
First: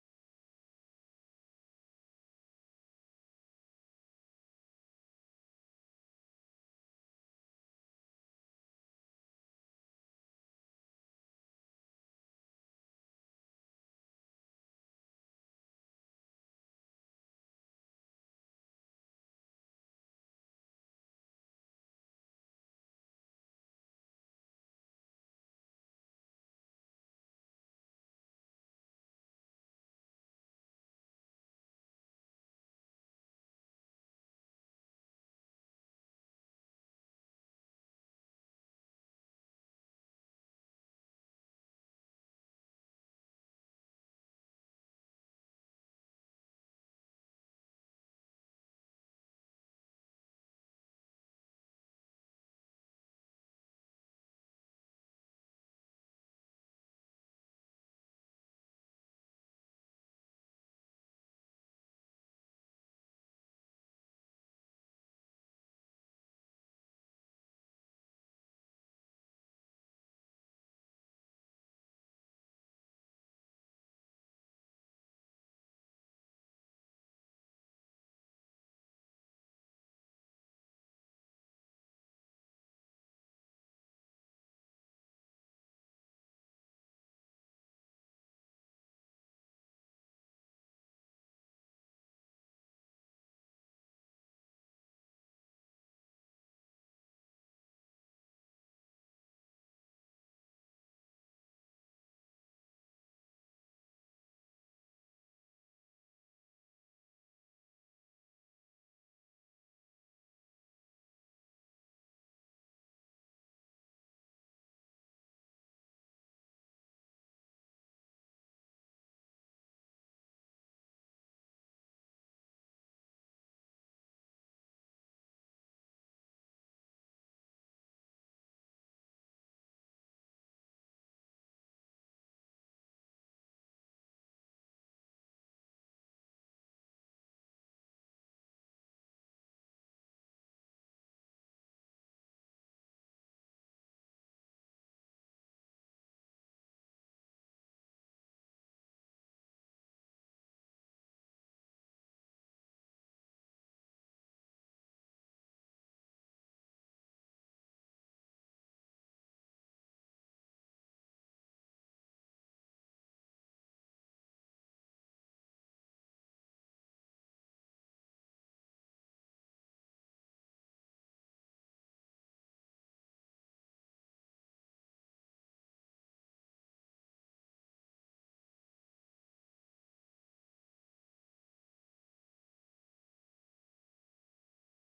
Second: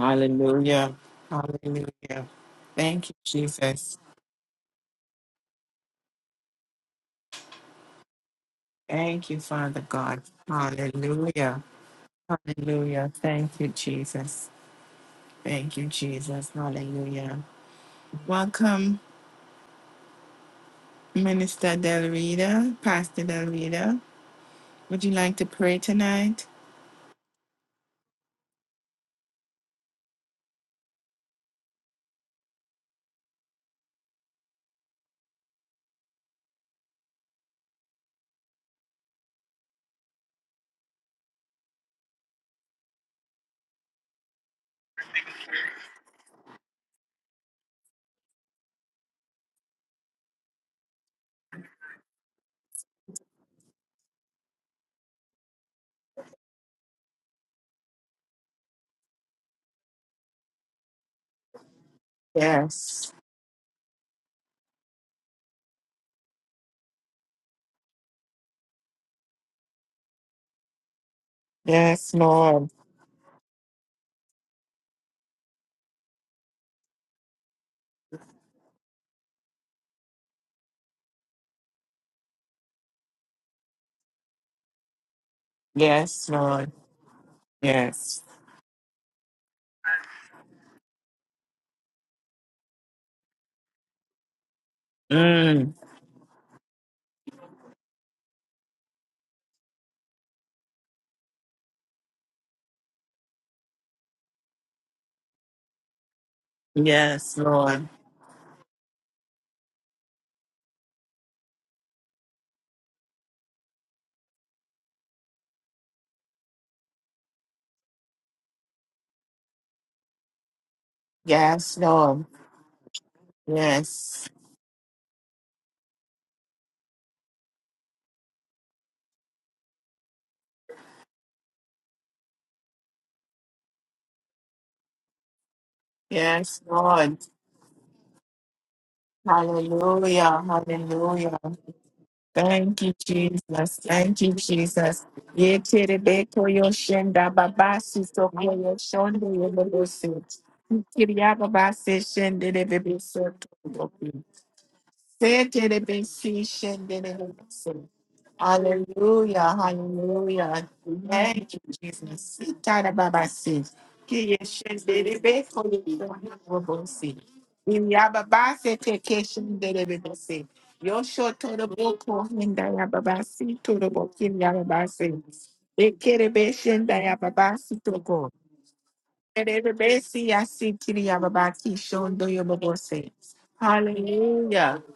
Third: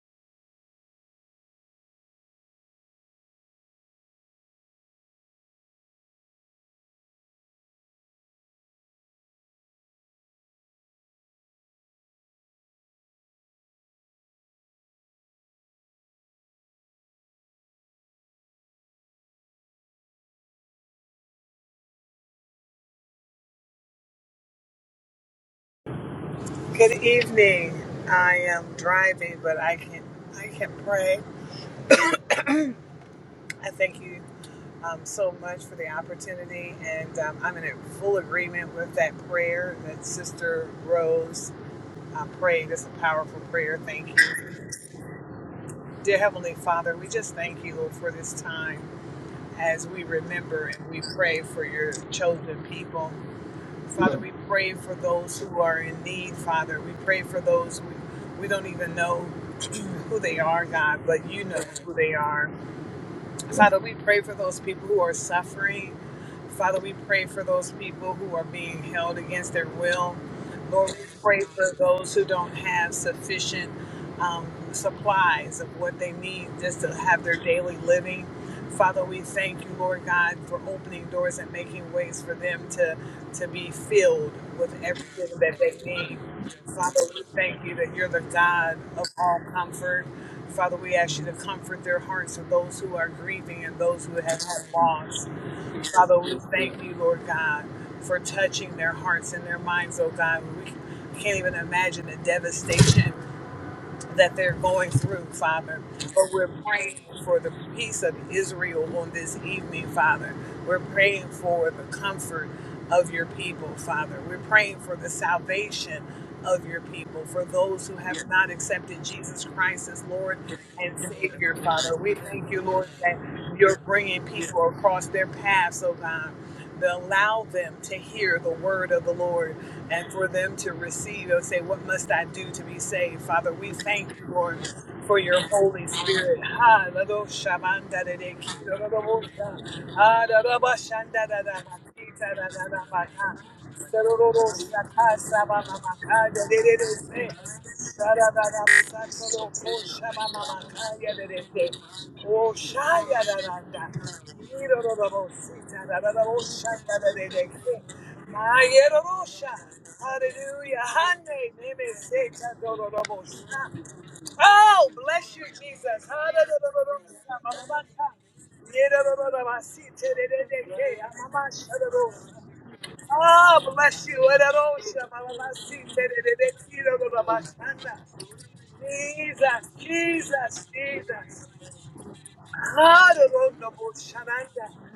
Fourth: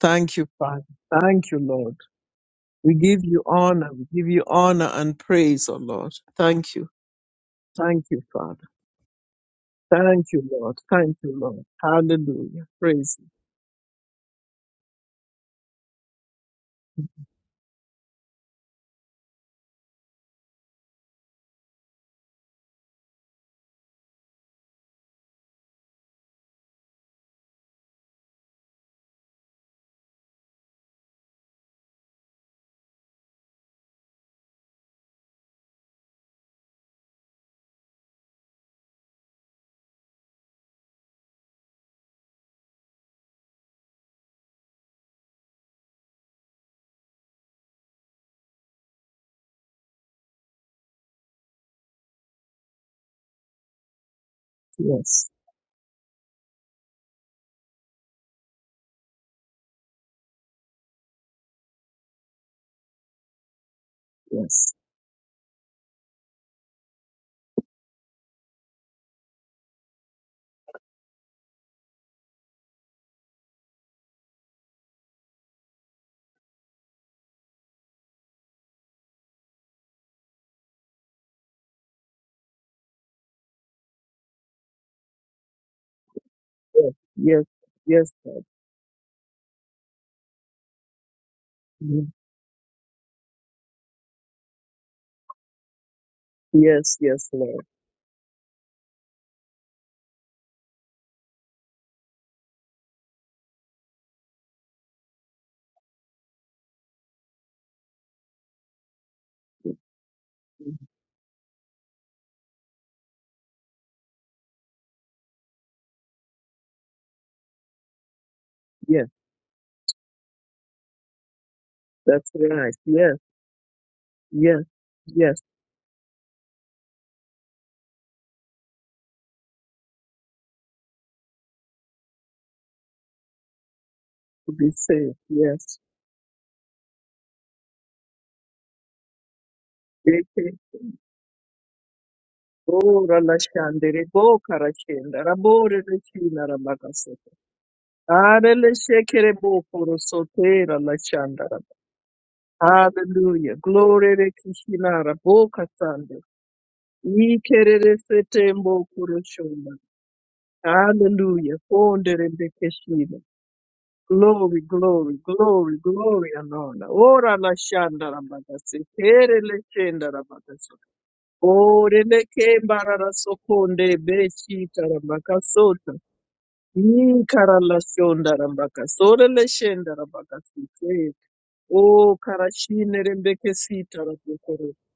Speaker 2: Thank you, Father. Thank you, Lord.
Speaker 1: Hallelujah.
Speaker 2: We
Speaker 1: Thank you,
Speaker 2: give you honor.
Speaker 1: Jesus.
Speaker 2: We give you honor and praise, O Lord. Thank you. Thank you, Father.
Speaker 1: Thank you, Father God.
Speaker 2: Thank you, Lord. Thank you,
Speaker 1: Hallelujah.
Speaker 2: Lord. Hallelujah.
Speaker 1: Hallelujah.
Speaker 2: Praise
Speaker 1: Thank you, Jesus. Thank you, Jesus. Hallelujah. Welcome, Minister Del Rita, Pastor Del Rita. Would you like to pray tonight?
Speaker 3: Good evening. I am driving, but I can I can pray. I thank you um, so much for the opportunity, and um, I'm in full agreement with that prayer that Sister Rose uh, prayed. It's a powerful prayer. Thank you, dear Heavenly Father. We just thank you Lord, for this time as we remember and we pray for your chosen people. Father, we pray for
Speaker 2: you. Yes.
Speaker 3: those who are in need, Father. We pray for those we, we don't even know who they are, God, but you know who they are.
Speaker 1: Yes.
Speaker 3: Father, we pray for those
Speaker 2: Yes.
Speaker 3: people who are suffering. Father, we pray for those people who are being held against their will. Lord, we pray for
Speaker 1: Yes,
Speaker 3: those who don't
Speaker 1: Lord.
Speaker 3: have sufficient um, supplies of what they need just to have their daily living. Father, we thank you, Lord God, for opening doors and making ways for them to, to be filled with everything that they need.
Speaker 1: Yes, Lord.
Speaker 2: Yes.
Speaker 3: Father, we
Speaker 2: Yes.
Speaker 3: thank you that you're
Speaker 2: Yes,
Speaker 3: the
Speaker 1: Yes.
Speaker 2: Lord.
Speaker 3: God of all comfort. Father, we ask you to comfort their
Speaker 2: Mhm.
Speaker 3: hearts of those who are grieving and those who have had loss.
Speaker 1: Mm.
Speaker 3: Father, we thank you,
Speaker 2: Yes.
Speaker 3: Lord
Speaker 2: Yes,
Speaker 3: God,
Speaker 2: Lord.
Speaker 3: for touching their hearts and their minds, oh God. We can't even imagine the devastation that they're going through, Father. But we're praying
Speaker 1: Yes,
Speaker 3: for the
Speaker 1: Lord.
Speaker 3: peace of Israel on this evening, Father. We're praying for the comfort of your people, Father. We're praying for the salvation of your people, for those who have not accepted
Speaker 2: Yes.
Speaker 3: Jesus Christ as Lord and Savior,
Speaker 1: Yes,
Speaker 3: Father. We
Speaker 1: Lord.
Speaker 2: That's
Speaker 3: thank you,
Speaker 2: right.
Speaker 3: Lord,
Speaker 2: Yes.
Speaker 3: that you're bringing
Speaker 1: Yes.
Speaker 2: Yes.
Speaker 3: people across their
Speaker 2: Yes.
Speaker 3: paths, oh God to allow them to hear the word of the Lord and for them to receive and say, What must I do to be saved? Father, we thank you,
Speaker 2: to
Speaker 3: Lord,
Speaker 2: be saved.
Speaker 3: for your
Speaker 2: Yes.
Speaker 3: Holy Spirit.
Speaker 1: Yes,
Speaker 3: Ha,
Speaker 1: Lord.
Speaker 3: lado shamanda de de ki do bo sha. Ha, da
Speaker 1: Hallelujah.
Speaker 2: Eke
Speaker 3: ba shanda
Speaker 1: Hallelujah.
Speaker 3: da da ba ki ta da da
Speaker 1: Thank
Speaker 3: da
Speaker 1: you,
Speaker 3: ba
Speaker 2: ora la
Speaker 3: ha.
Speaker 1: Jesus.
Speaker 2: shandere
Speaker 1: Thank you,
Speaker 2: bo
Speaker 3: Hallelujah.
Speaker 1: Jesus.
Speaker 2: karashenda rabore le
Speaker 1: Yeterebeko
Speaker 2: china
Speaker 1: yoshenda
Speaker 2: rabakasete.
Speaker 1: babasi
Speaker 2: Are le
Speaker 1: sokoyo
Speaker 2: shekere
Speaker 1: shondo
Speaker 2: bo
Speaker 1: yebobosi.
Speaker 2: porosotera la shandara.
Speaker 1: Kiriababase shendere bebeso
Speaker 2: Hallelujah.
Speaker 1: toboki.
Speaker 2: Glory le kishina rabo
Speaker 1: Setere
Speaker 2: kasande.
Speaker 1: besi shendere bebeso.
Speaker 2: Ikere le setembo
Speaker 1: Hallelujah,
Speaker 2: kuroshona.
Speaker 1: hallelujah. Thank
Speaker 2: Hallelujah.
Speaker 1: you,
Speaker 2: Fondere
Speaker 1: Jesus.
Speaker 2: le
Speaker 1: Sitara
Speaker 2: kishina.
Speaker 1: babase. Kiye
Speaker 2: Glory,
Speaker 3: Oh,
Speaker 1: shendere
Speaker 2: glory,
Speaker 3: bless you,
Speaker 1: beko
Speaker 2: glory,
Speaker 3: Jesus.
Speaker 2: glory and honor.
Speaker 1: yobosi.
Speaker 2: Ora la shandara
Speaker 1: Kiriababase
Speaker 2: bakasete.
Speaker 1: teke
Speaker 2: Ere le
Speaker 1: shendere
Speaker 2: shandara
Speaker 1: bebese.
Speaker 2: bakasete.
Speaker 1: Yosho toroboko
Speaker 3: Hallelujah.
Speaker 2: Oreleke
Speaker 1: hindaya
Speaker 2: barara
Speaker 1: babasi
Speaker 3: Ah,
Speaker 2: sokonde
Speaker 3: bless
Speaker 1: toroboko
Speaker 3: you.
Speaker 2: bechi
Speaker 3: Ererosha,
Speaker 1: kiriababase.
Speaker 2: tarambaka
Speaker 3: malamasi,
Speaker 2: sota.
Speaker 1: Ekere
Speaker 3: terereretiro,
Speaker 1: beshendaya
Speaker 2: Ni
Speaker 1: babasi
Speaker 2: karala
Speaker 3: rabashanda.
Speaker 1: togo.
Speaker 2: shonda rambaka sorele
Speaker 3: Jesus,
Speaker 2: shenda
Speaker 1: Erebesi
Speaker 2: rambaka
Speaker 3: Jesus,
Speaker 1: asikiri
Speaker 2: site.
Speaker 3: Jesus.
Speaker 1: ababaki
Speaker 2: O
Speaker 1: shondo
Speaker 2: karashine
Speaker 3: Ah,
Speaker 1: yobobose.
Speaker 2: rembeke
Speaker 3: Ererosha,
Speaker 2: sita rabokoro.
Speaker 1: Hallelujah.
Speaker 3: boshananda.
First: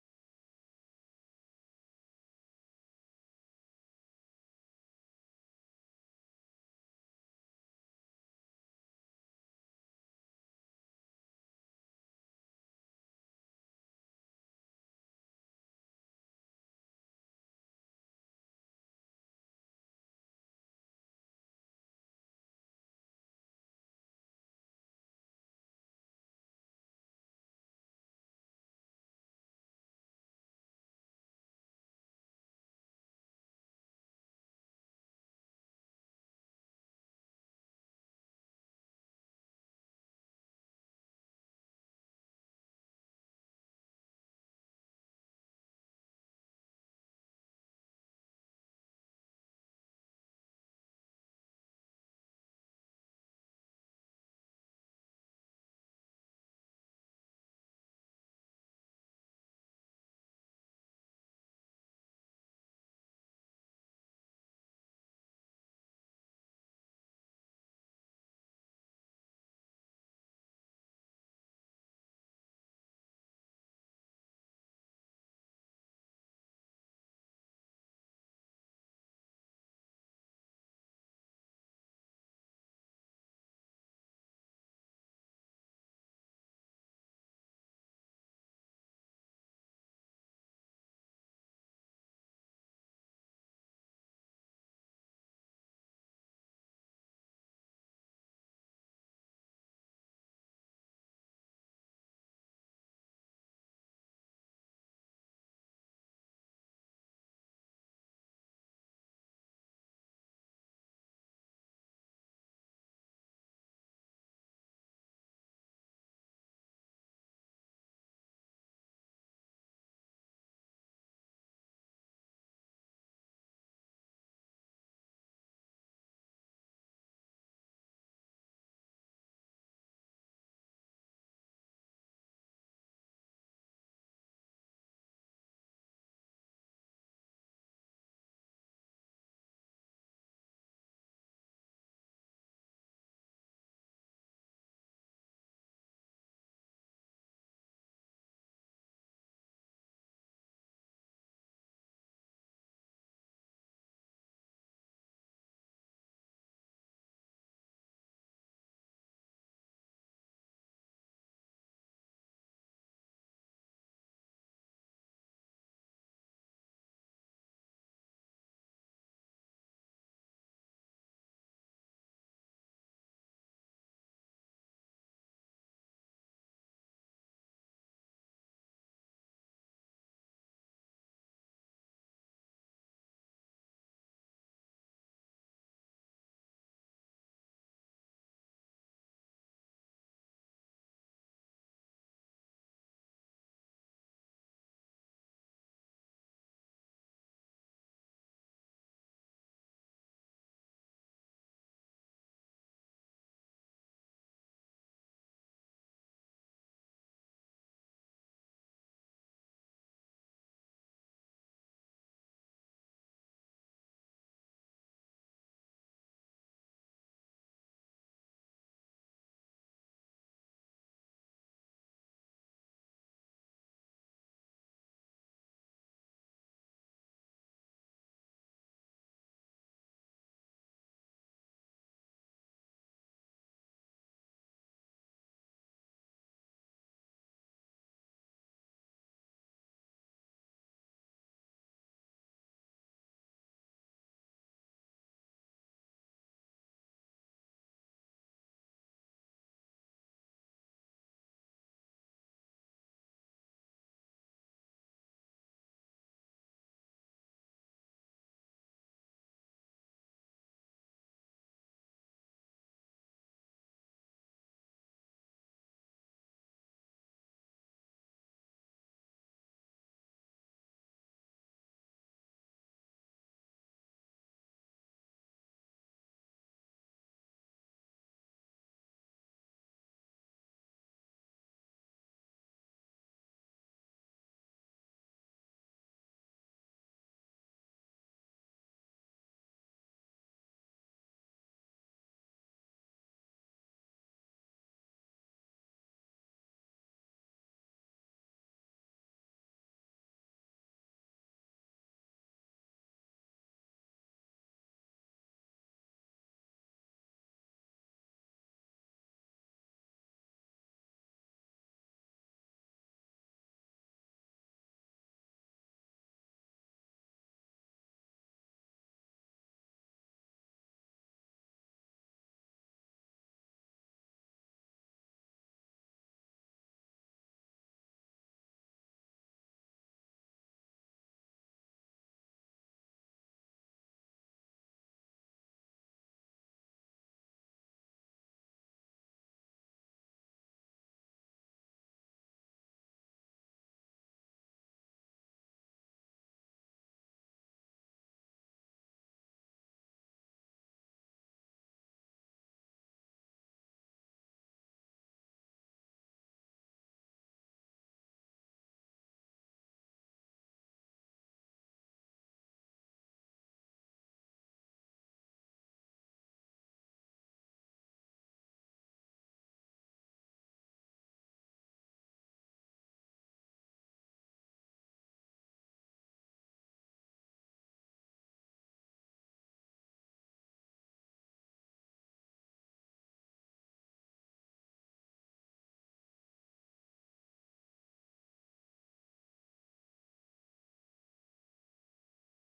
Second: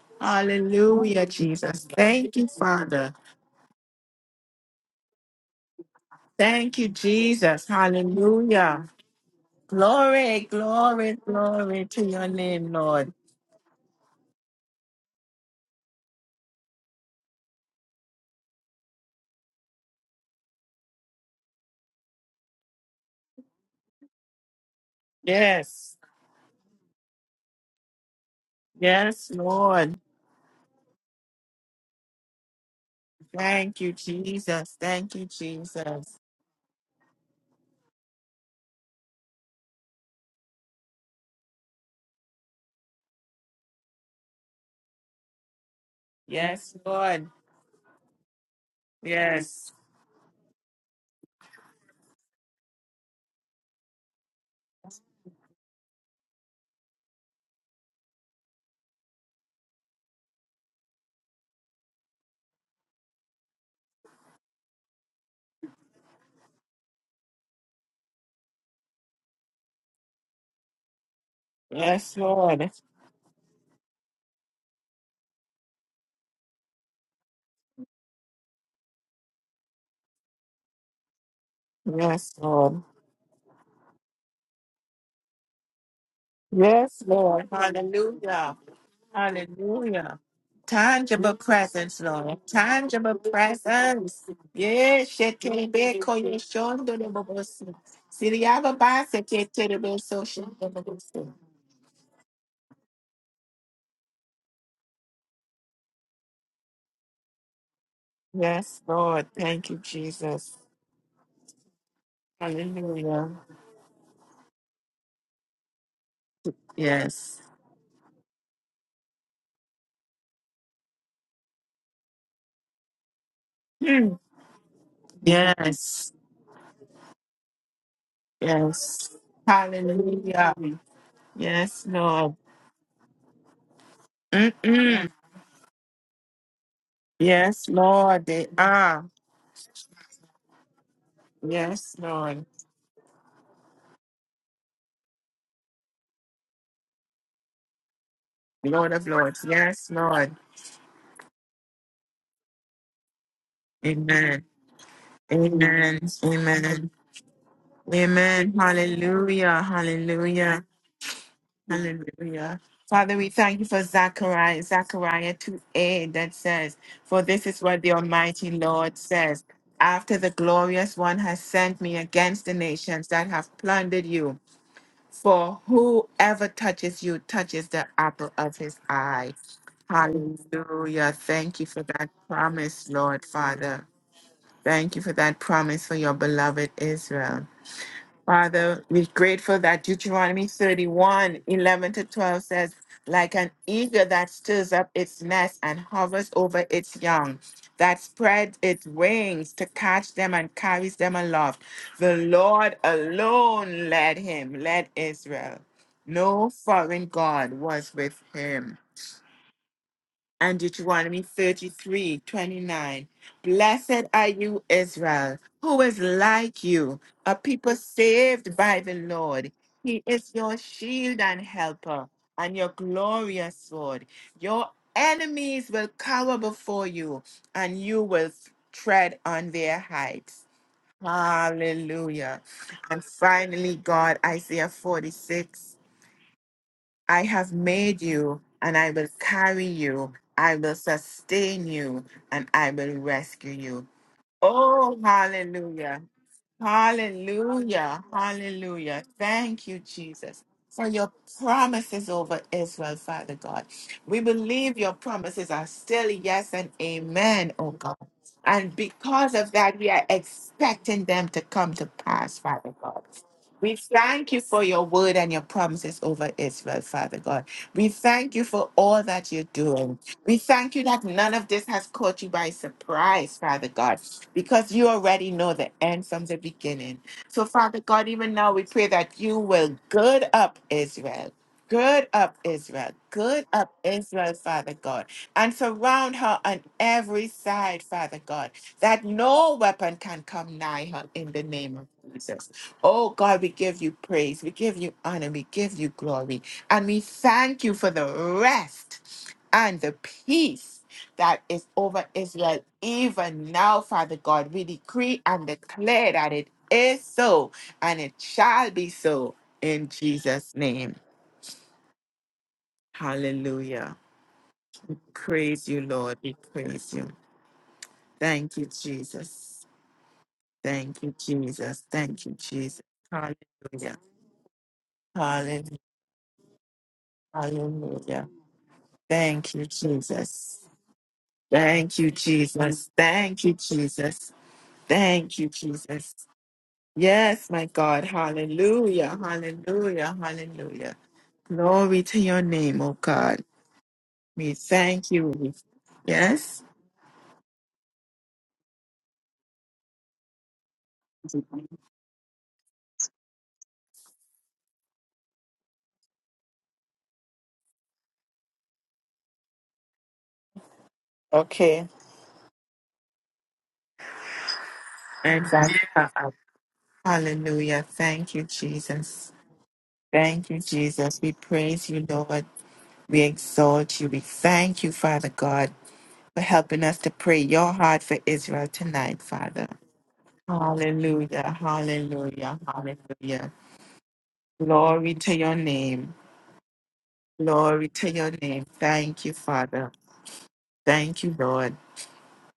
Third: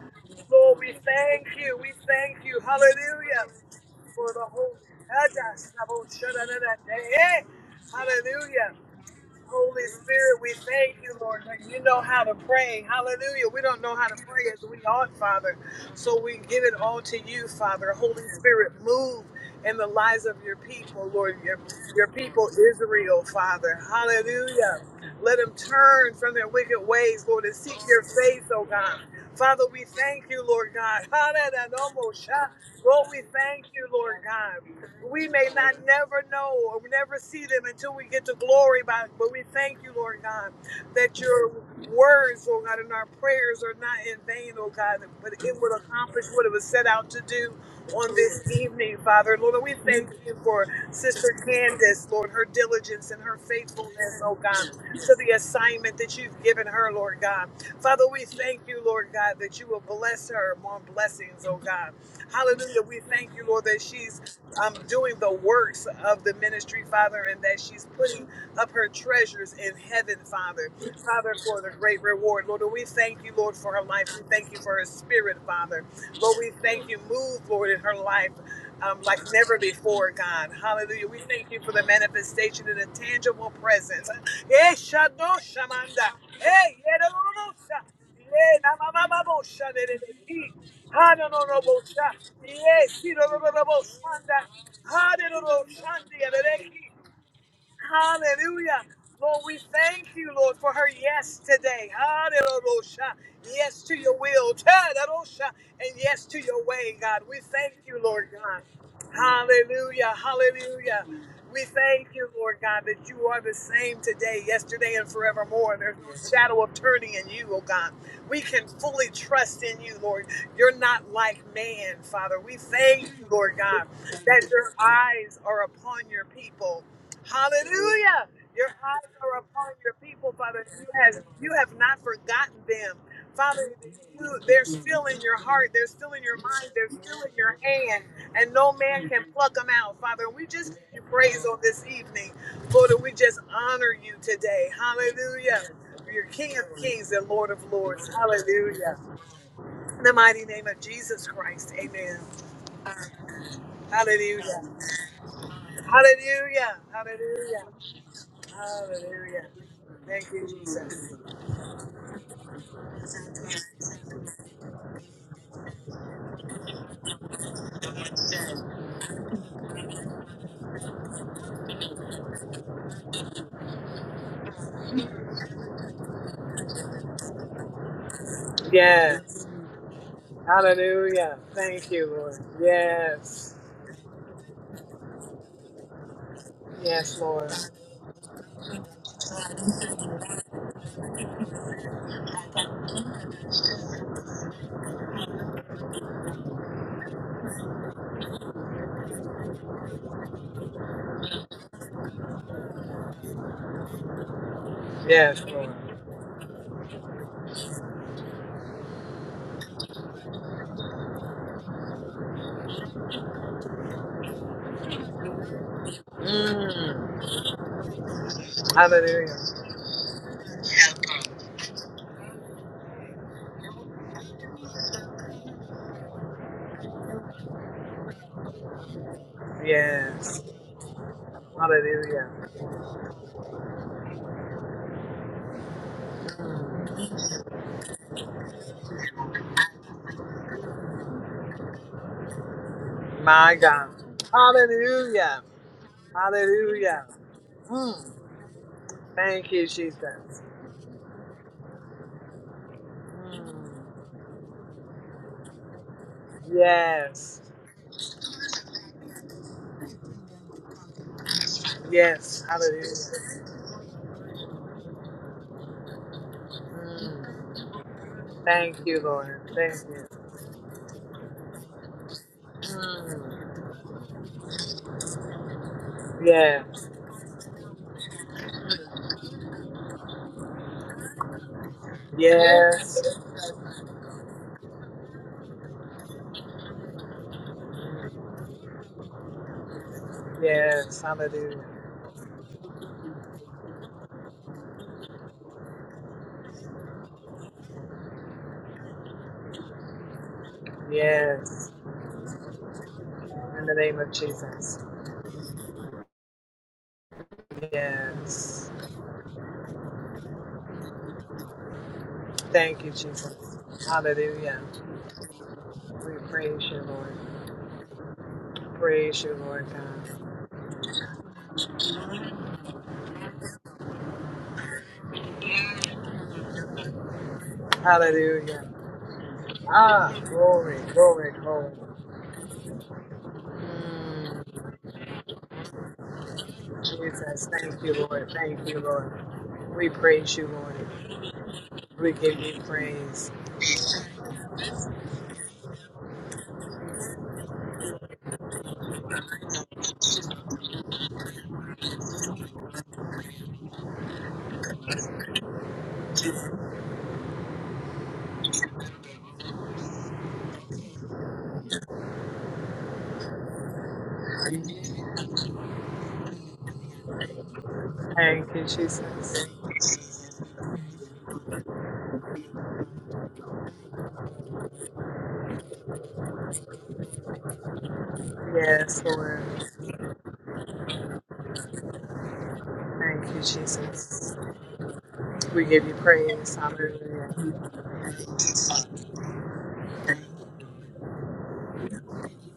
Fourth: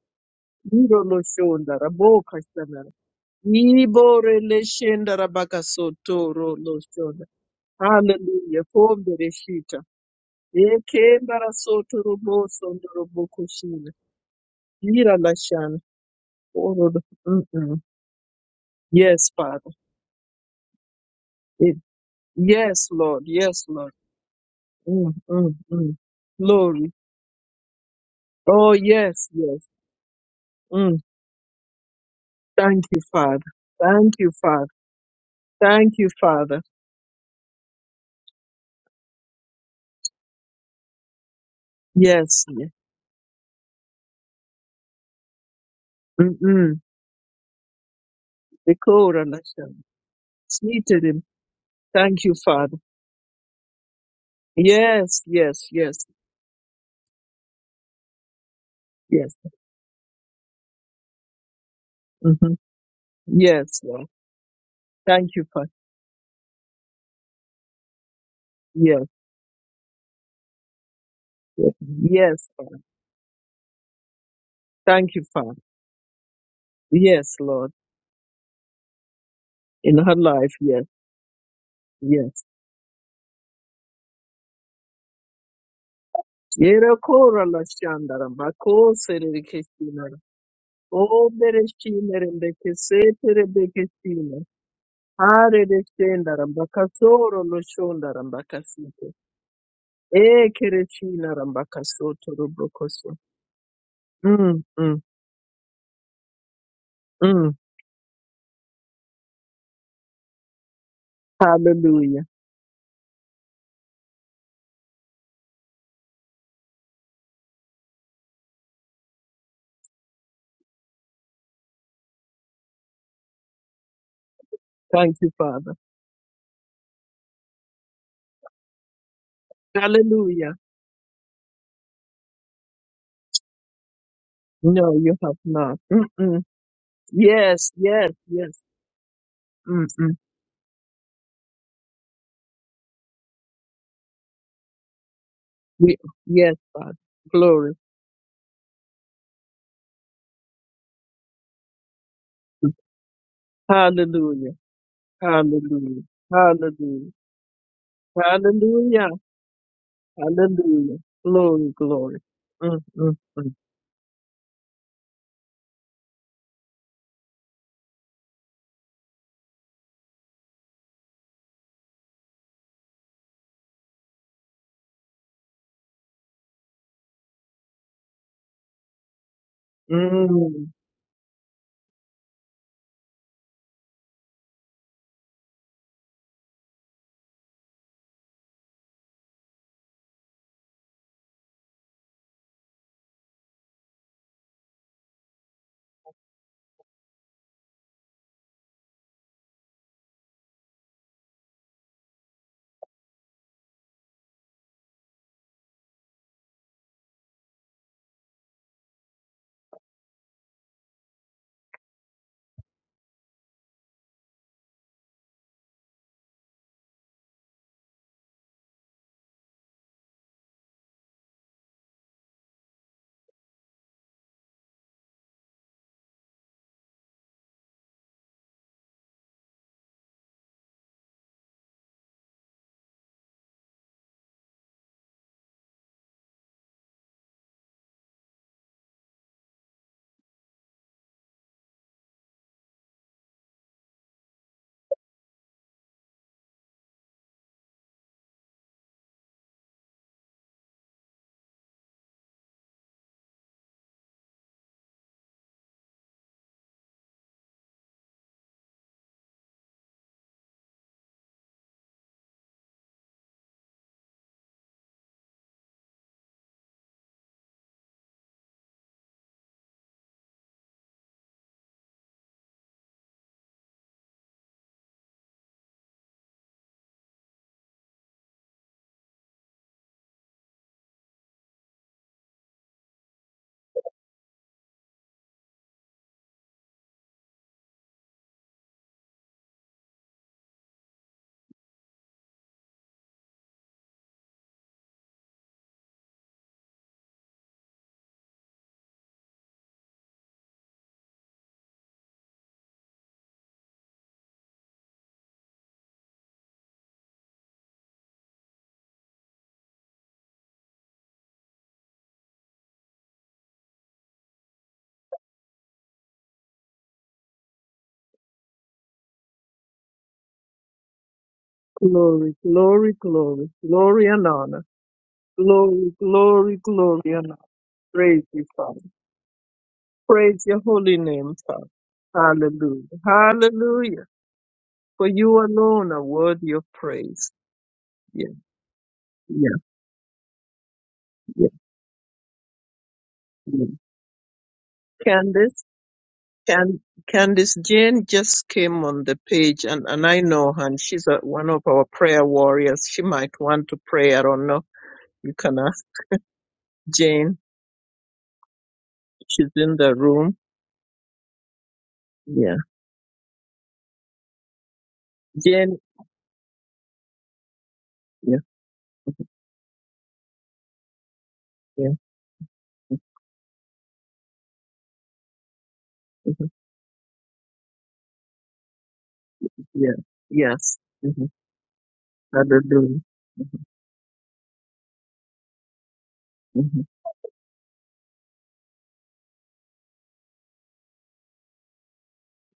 Speaker 3: Lord, we
Speaker 2: Niro no
Speaker 1: Hallelujah,
Speaker 3: thank you.
Speaker 2: shonda
Speaker 1: Jesus.
Speaker 3: We
Speaker 1: Thank
Speaker 2: raboka
Speaker 3: thank
Speaker 1: you,
Speaker 3: you.
Speaker 2: shanara.
Speaker 1: Father.
Speaker 3: Hallelujah.
Speaker 2: Ni
Speaker 3: For the
Speaker 2: borele
Speaker 3: whole
Speaker 2: shenda rambaka sotoro
Speaker 1: Thank
Speaker 2: no
Speaker 1: you,
Speaker 2: shonda.
Speaker 1: Jesus.
Speaker 2: Hallelujah.
Speaker 3: Hallelujah.
Speaker 1: Hallelujah.
Speaker 2: Kombe reshita.
Speaker 3: Holy Spirit,
Speaker 1: Glory,
Speaker 3: we thank
Speaker 1: glory,
Speaker 3: you,
Speaker 2: Eke
Speaker 3: Lord,
Speaker 2: bara
Speaker 3: that you
Speaker 1: glory
Speaker 3: know
Speaker 2: soto
Speaker 1: to
Speaker 3: how
Speaker 1: your
Speaker 3: to
Speaker 2: robo
Speaker 1: name,
Speaker 2: sondo
Speaker 3: pray.
Speaker 1: Lord.
Speaker 2: roboko
Speaker 3: Hallelujah. We don't
Speaker 2: shina.
Speaker 3: know how to pray as we ought,
Speaker 2: Nira la
Speaker 3: Father.
Speaker 2: shana.
Speaker 3: So we give it
Speaker 2: Oro.
Speaker 3: all to you,
Speaker 2: Mm-mm.
Speaker 3: Father. Holy Spirit, move
Speaker 2: Yes, Father.
Speaker 3: in the lives of your people, Lord, your, your people
Speaker 2: Yes, Lord.
Speaker 3: Israel,
Speaker 2: Yes,
Speaker 3: Father.
Speaker 2: Lord.
Speaker 3: Hallelujah.
Speaker 2: Mm,
Speaker 3: Let
Speaker 2: mm,
Speaker 3: them
Speaker 2: mm.
Speaker 1: Yes.
Speaker 3: turn from their wicked
Speaker 2: Glory.
Speaker 3: ways, Lord, and seek your face, oh
Speaker 2: Oh,
Speaker 3: God.
Speaker 2: yes,
Speaker 1: Yes,
Speaker 2: yes.
Speaker 3: Father, we
Speaker 1: Lord.
Speaker 3: thank you, Lord
Speaker 2: Mm.
Speaker 3: God. Hallelujah.
Speaker 2: Thank you,
Speaker 3: Lord, we
Speaker 2: Father.
Speaker 3: thank
Speaker 1: Thank
Speaker 3: you,
Speaker 1: you,
Speaker 2: Thank
Speaker 3: Lord
Speaker 2: you,
Speaker 3: God
Speaker 2: Father.
Speaker 1: Jesus. Thank you,
Speaker 3: we may not
Speaker 2: Thank you,
Speaker 1: Jesus.
Speaker 3: never know
Speaker 2: Father.
Speaker 3: or never see them until we get to glory by but we thank you lord god that your
Speaker 2: Yes.
Speaker 3: words lord
Speaker 2: yes.
Speaker 3: god and our prayers are not in vain oh god but it would accomplish what it was
Speaker 1: Yes,
Speaker 2: Mm-mm.
Speaker 3: set out to
Speaker 1: Lord.
Speaker 3: do on this
Speaker 2: The
Speaker 3: evening
Speaker 2: Korah
Speaker 3: father lord
Speaker 1: Yes.
Speaker 3: we
Speaker 2: Nation.
Speaker 3: thank you for
Speaker 2: Seated him.
Speaker 3: sister candace
Speaker 2: Thank
Speaker 3: lord
Speaker 2: you,
Speaker 3: her
Speaker 2: Father.
Speaker 3: diligence and her faithfulness oh god to
Speaker 2: Yes,
Speaker 3: the
Speaker 2: yes,
Speaker 3: assignment
Speaker 2: yes,
Speaker 3: that you've given her lord god father we thank you lord god
Speaker 2: yes.
Speaker 3: that you will bless her more blessings oh god
Speaker 2: hmm
Speaker 3: Hallelujah. We thank you, Lord,
Speaker 2: Yes,
Speaker 3: that
Speaker 2: Lord.
Speaker 3: she's um, doing
Speaker 2: Thank
Speaker 3: the
Speaker 2: you, Father.
Speaker 3: works of the ministry, Father, and that she's putting up her
Speaker 2: Yes,
Speaker 3: treasures in heaven, Father. Father, for the
Speaker 2: yes,
Speaker 3: great
Speaker 1: Yes,
Speaker 3: reward.
Speaker 2: yes,
Speaker 3: Lord, and
Speaker 1: Lord.
Speaker 2: Father.
Speaker 3: we thank you, Lord, for her life. We thank you for her
Speaker 2: Thank you,
Speaker 3: spirit,
Speaker 2: Father.
Speaker 3: Father. Lord, we thank you.
Speaker 2: Yes,
Speaker 3: Move, Lord,
Speaker 2: Lord.
Speaker 3: in her life. Um, like never
Speaker 2: In
Speaker 3: before,
Speaker 2: her
Speaker 3: God.
Speaker 2: life, yes,
Speaker 3: Hallelujah. We thank you for the
Speaker 1: Yes,
Speaker 2: yes.
Speaker 3: manifestation and
Speaker 1: Lord.
Speaker 3: the tangible presence. Eh, shado shamanda. Eh,
Speaker 2: Yera Yere
Speaker 1: Yes,
Speaker 3: yedo lo
Speaker 2: Korah
Speaker 1: Lord.
Speaker 2: Nation,
Speaker 1: Hallelujah.
Speaker 3: Eh, na ma
Speaker 2: Darabakos, Erikesina,
Speaker 1: Hallelujah.
Speaker 2: O
Speaker 1: Tangible presence,
Speaker 3: Hallelujah.
Speaker 2: bereshina
Speaker 1: Lord.
Speaker 3: Yes,
Speaker 1: Tangible
Speaker 2: rembekesete
Speaker 1: presence.
Speaker 2: rebekesina.
Speaker 1: Yes,
Speaker 2: Hare
Speaker 1: Shetebe
Speaker 2: reshenda
Speaker 3: Hallelujah.
Speaker 1: Koyeshon
Speaker 2: rambakasoro
Speaker 1: Dodobobosi.
Speaker 2: loshonda
Speaker 3: Hallelujah.
Speaker 1: Siriababa
Speaker 2: rambakasite.
Speaker 3: Lord, we
Speaker 1: Seketerebe
Speaker 3: thank you,
Speaker 1: Soshin
Speaker 3: Lord,
Speaker 2: Eke
Speaker 3: for her
Speaker 1: Dodobobosi.
Speaker 2: reshina
Speaker 3: yes today.
Speaker 2: rambakasoto
Speaker 3: Hallelujah.
Speaker 2: robokoso.
Speaker 3: Yes to your will.
Speaker 2: Mm, mm,
Speaker 3: Hallelujah. And yes to your way, God. We
Speaker 2: mm.
Speaker 3: thank you, Lord God.
Speaker 1: Yes, Lord. Thank you,
Speaker 3: Hallelujah.
Speaker 1: Jesus.
Speaker 3: Hallelujah. We thank
Speaker 2: Hallelujah.
Speaker 3: you, Lord God, that you
Speaker 1: Hallelujah.
Speaker 3: are the same today, yesterday, and forevermore. There's no shadow of turning in
Speaker 1: Yes.
Speaker 3: you, oh God. We can fully trust in you, Lord. You're not like man, Father. We thank you, Lord God,
Speaker 1: Hmm.
Speaker 3: that your
Speaker 2: Thank you,
Speaker 3: eyes are
Speaker 2: Father.
Speaker 3: upon
Speaker 1: Yes.
Speaker 3: your people. Hallelujah. Your eyes
Speaker 1: Yes.
Speaker 3: are upon your people,
Speaker 2: Hallelujah.
Speaker 1: Hallelujah.
Speaker 3: Father. You has you have
Speaker 1: Yes,
Speaker 3: not
Speaker 1: Lord.
Speaker 3: forgotten them. Father, you, they're
Speaker 2: No,
Speaker 3: still
Speaker 1: Mm-mm.
Speaker 2: you
Speaker 3: in
Speaker 2: have
Speaker 3: your heart,
Speaker 2: not.
Speaker 3: they're still in your
Speaker 2: Mm-mm.
Speaker 3: mind, they're still in your
Speaker 1: Yes,
Speaker 2: Yes,
Speaker 3: hand,
Speaker 2: yes,
Speaker 1: Lord. They
Speaker 2: yes.
Speaker 3: and no
Speaker 1: are.
Speaker 3: man can pluck them out,
Speaker 2: Mm-mm.
Speaker 3: Father. We just give you praise on this
Speaker 1: Yes,
Speaker 3: evening.
Speaker 1: Lord.
Speaker 3: Lord, and we just honor you today. Hallelujah.
Speaker 2: We,
Speaker 3: You're
Speaker 2: yes,
Speaker 3: King of
Speaker 2: Father.
Speaker 3: Kings and Lord of
Speaker 2: Glory.
Speaker 3: Lords.
Speaker 1: Lord
Speaker 3: Hallelujah.
Speaker 1: of Lords. Yes,
Speaker 3: In the
Speaker 1: Lord.
Speaker 3: mighty name of Jesus Christ. Amen.
Speaker 1: Amen.
Speaker 2: Hallelujah.
Speaker 3: Hallelujah.
Speaker 1: Amen.
Speaker 2: Hallelujah.
Speaker 3: Hallelujah.
Speaker 1: Amen.
Speaker 2: Hallelujah.
Speaker 3: Hallelujah.
Speaker 1: Amen.
Speaker 2: Hallelujah.
Speaker 3: Hallelujah.
Speaker 1: Hallelujah.
Speaker 3: Thank you,
Speaker 1: Hallelujah.
Speaker 2: Hallelujah.
Speaker 3: Jesus.
Speaker 2: Glory, glory.
Speaker 1: Hallelujah.
Speaker 2: Mm,
Speaker 1: Father,
Speaker 2: mm,
Speaker 1: we
Speaker 2: mm,
Speaker 1: thank you for Zechariah, Zechariah 2 a that says, For this is what the Almighty Lord says. After the glorious one has sent me against the nations that have plundered you, for whoever touches you touches the apple of his eye.
Speaker 3: Yes.
Speaker 2: mm.
Speaker 1: Hallelujah.
Speaker 3: Hallelujah.
Speaker 1: Thank you for
Speaker 3: Thank you,
Speaker 1: that
Speaker 3: Lord.
Speaker 1: promise, Lord
Speaker 3: Yes.
Speaker 1: Father. Thank you for that promise for your beloved
Speaker 3: Yes,
Speaker 1: Israel.
Speaker 3: Lord.
Speaker 1: Father, we're grateful that Deuteronomy 31:11 to 12 says, Like an eagle that stirs up its nest and hovers over its young, that spreads its wings to catch them and carries them aloft. The Lord alone led him, led
Speaker 3: Yes,
Speaker 1: Israel.
Speaker 3: Lord.
Speaker 1: No foreign God was with him and Deuteronomy 33 29, Blessed are you, Israel, who is like you,
Speaker 3: Mm.
Speaker 1: a people saved by the
Speaker 3: Hallelujah.
Speaker 1: Lord. He is your shield and helper, and your glorious sword. Your enemies will cower before you, and you will tread on their
Speaker 3: Yes.
Speaker 1: heights.
Speaker 3: Hallelujah.
Speaker 1: Hallelujah. And finally, God, Isaiah 46. I have made you, and I will carry you. I will sustain you, and I will rescue
Speaker 3: My
Speaker 1: you.
Speaker 3: God.
Speaker 1: Oh,
Speaker 3: Hallelujah.
Speaker 1: hallelujah.
Speaker 3: Hallelujah.
Speaker 1: Hallelujah.
Speaker 3: Mm.
Speaker 1: Hallelujah.
Speaker 3: Thank you,
Speaker 1: Thank you,
Speaker 3: Jesus.
Speaker 1: Jesus, for your promises over Israel, Father God.
Speaker 3: Mm.
Speaker 1: We believe your promises are still yes and
Speaker 3: Yes.
Speaker 1: amen, oh God. And because of that, we are expecting them to come to pass,
Speaker 3: Yes.
Speaker 1: Father God.
Speaker 3: Hallelujah.
Speaker 1: We thank you for your word and your promises over Israel, Father
Speaker 3: Mm.
Speaker 1: God. We thank you for
Speaker 3: Thank you,
Speaker 1: all that
Speaker 3: Lord.
Speaker 1: you're
Speaker 3: Thank
Speaker 1: doing.
Speaker 3: you.
Speaker 1: We thank you that none of this has caught you by surprise,
Speaker 3: Mm.
Speaker 1: Father God, because you already know the end from the
Speaker 3: Yes.
Speaker 1: beginning. So, Father God, even now we pray that you will gird up Israel. Gird up Israel,
Speaker 3: Yes.
Speaker 1: gird up Israel, Father God, and surround her on every side, Father God, that no weapon can come nigh
Speaker 3: Yes.
Speaker 1: her in the
Speaker 3: Hallelujah.
Speaker 1: name of Jesus. Oh God, we give you praise, we give you honor, we give you glory, and we thank you for the rest and the peace that is
Speaker 3: Yes.
Speaker 1: over Israel even
Speaker 3: In the
Speaker 1: now,
Speaker 3: name of
Speaker 1: Father God. We
Speaker 3: Jesus.
Speaker 1: decree and declare that it is so and it shall
Speaker 3: Yes.
Speaker 1: be so in Jesus' name.
Speaker 3: Thank you, Jesus.
Speaker 1: Hallelujah.
Speaker 3: Hallelujah.
Speaker 1: Praise you,
Speaker 3: We
Speaker 1: Lord. We
Speaker 3: praise you,
Speaker 1: praise you.
Speaker 3: Lord.
Speaker 1: Thank you,
Speaker 3: Praise you,
Speaker 1: Jesus.
Speaker 3: Lord God.
Speaker 1: Thank you, Jesus. Thank
Speaker 2: Glory,
Speaker 1: you, Jesus.
Speaker 2: glory, glory.
Speaker 1: Hallelujah.
Speaker 2: Glory and honor.
Speaker 1: Hallelujah.
Speaker 2: Glory, glory, glory and honor. Praise
Speaker 1: Hallelujah.
Speaker 2: you,
Speaker 3: Hallelujah.
Speaker 2: Father.
Speaker 1: Thank you,
Speaker 3: Ah,
Speaker 2: Praise
Speaker 1: Jesus.
Speaker 2: your
Speaker 3: glory,
Speaker 2: holy
Speaker 3: glory,
Speaker 2: name, Father.
Speaker 3: glory.
Speaker 1: Thank you,
Speaker 2: Hallelujah.
Speaker 1: Jesus. Thank you,
Speaker 2: Hallelujah.
Speaker 1: Jesus.
Speaker 3: Mm,
Speaker 2: For
Speaker 1: Thank
Speaker 2: you
Speaker 1: you,
Speaker 2: alone are
Speaker 1: Jesus.
Speaker 2: worthy of praise.
Speaker 1: Yes,
Speaker 3: Jesus,
Speaker 1: my
Speaker 3: thank you,
Speaker 1: God.
Speaker 3: Lord.
Speaker 2: Yeah,
Speaker 3: Thank you,
Speaker 1: Hallelujah.
Speaker 3: Lord.
Speaker 2: yeah,
Speaker 3: We
Speaker 1: Hallelujah.
Speaker 3: praise you, Lord.
Speaker 1: Hallelujah.
Speaker 2: yeah.
Speaker 1: Glory
Speaker 3: We
Speaker 1: to
Speaker 3: give
Speaker 1: your
Speaker 3: you
Speaker 1: name, oh
Speaker 3: praise.
Speaker 1: God.
Speaker 2: yeah.
Speaker 1: We thank you. We-
Speaker 2: Candace,
Speaker 1: Yes.
Speaker 2: can, Candace Jane just came on the page and, and I know her and she's a, one of our prayer warriors. She might want to pray. I don't know. You can ask Jane, she's in the room.
Speaker 1: Okay.
Speaker 2: Yeah. Jane,
Speaker 1: Exactly. Hallelujah. Thank
Speaker 2: yeah,
Speaker 1: you,
Speaker 3: Thank you,
Speaker 1: Jesus.
Speaker 3: Jesus.
Speaker 1: Thank you, Jesus. We
Speaker 2: yeah,
Speaker 1: praise you, Lord. We exalt you. We thank you, Father God, for
Speaker 2: mhm,
Speaker 1: helping us to pray your heart for Israel
Speaker 3: Yes,
Speaker 1: tonight,
Speaker 3: Lord.
Speaker 1: Father.
Speaker 2: yeah, yes. Mm-hmm.
Speaker 1: Hallelujah. Hallelujah.
Speaker 2: Hallelujah.
Speaker 3: Thank you,
Speaker 1: Hallelujah.
Speaker 3: Jesus.
Speaker 1: Glory to your
Speaker 3: We give you
Speaker 1: name.
Speaker 3: praise.
Speaker 2: hmm
Speaker 3: Hallelujah.
Speaker 1: Glory to your name. Thank you, Father. Thank you, Lord.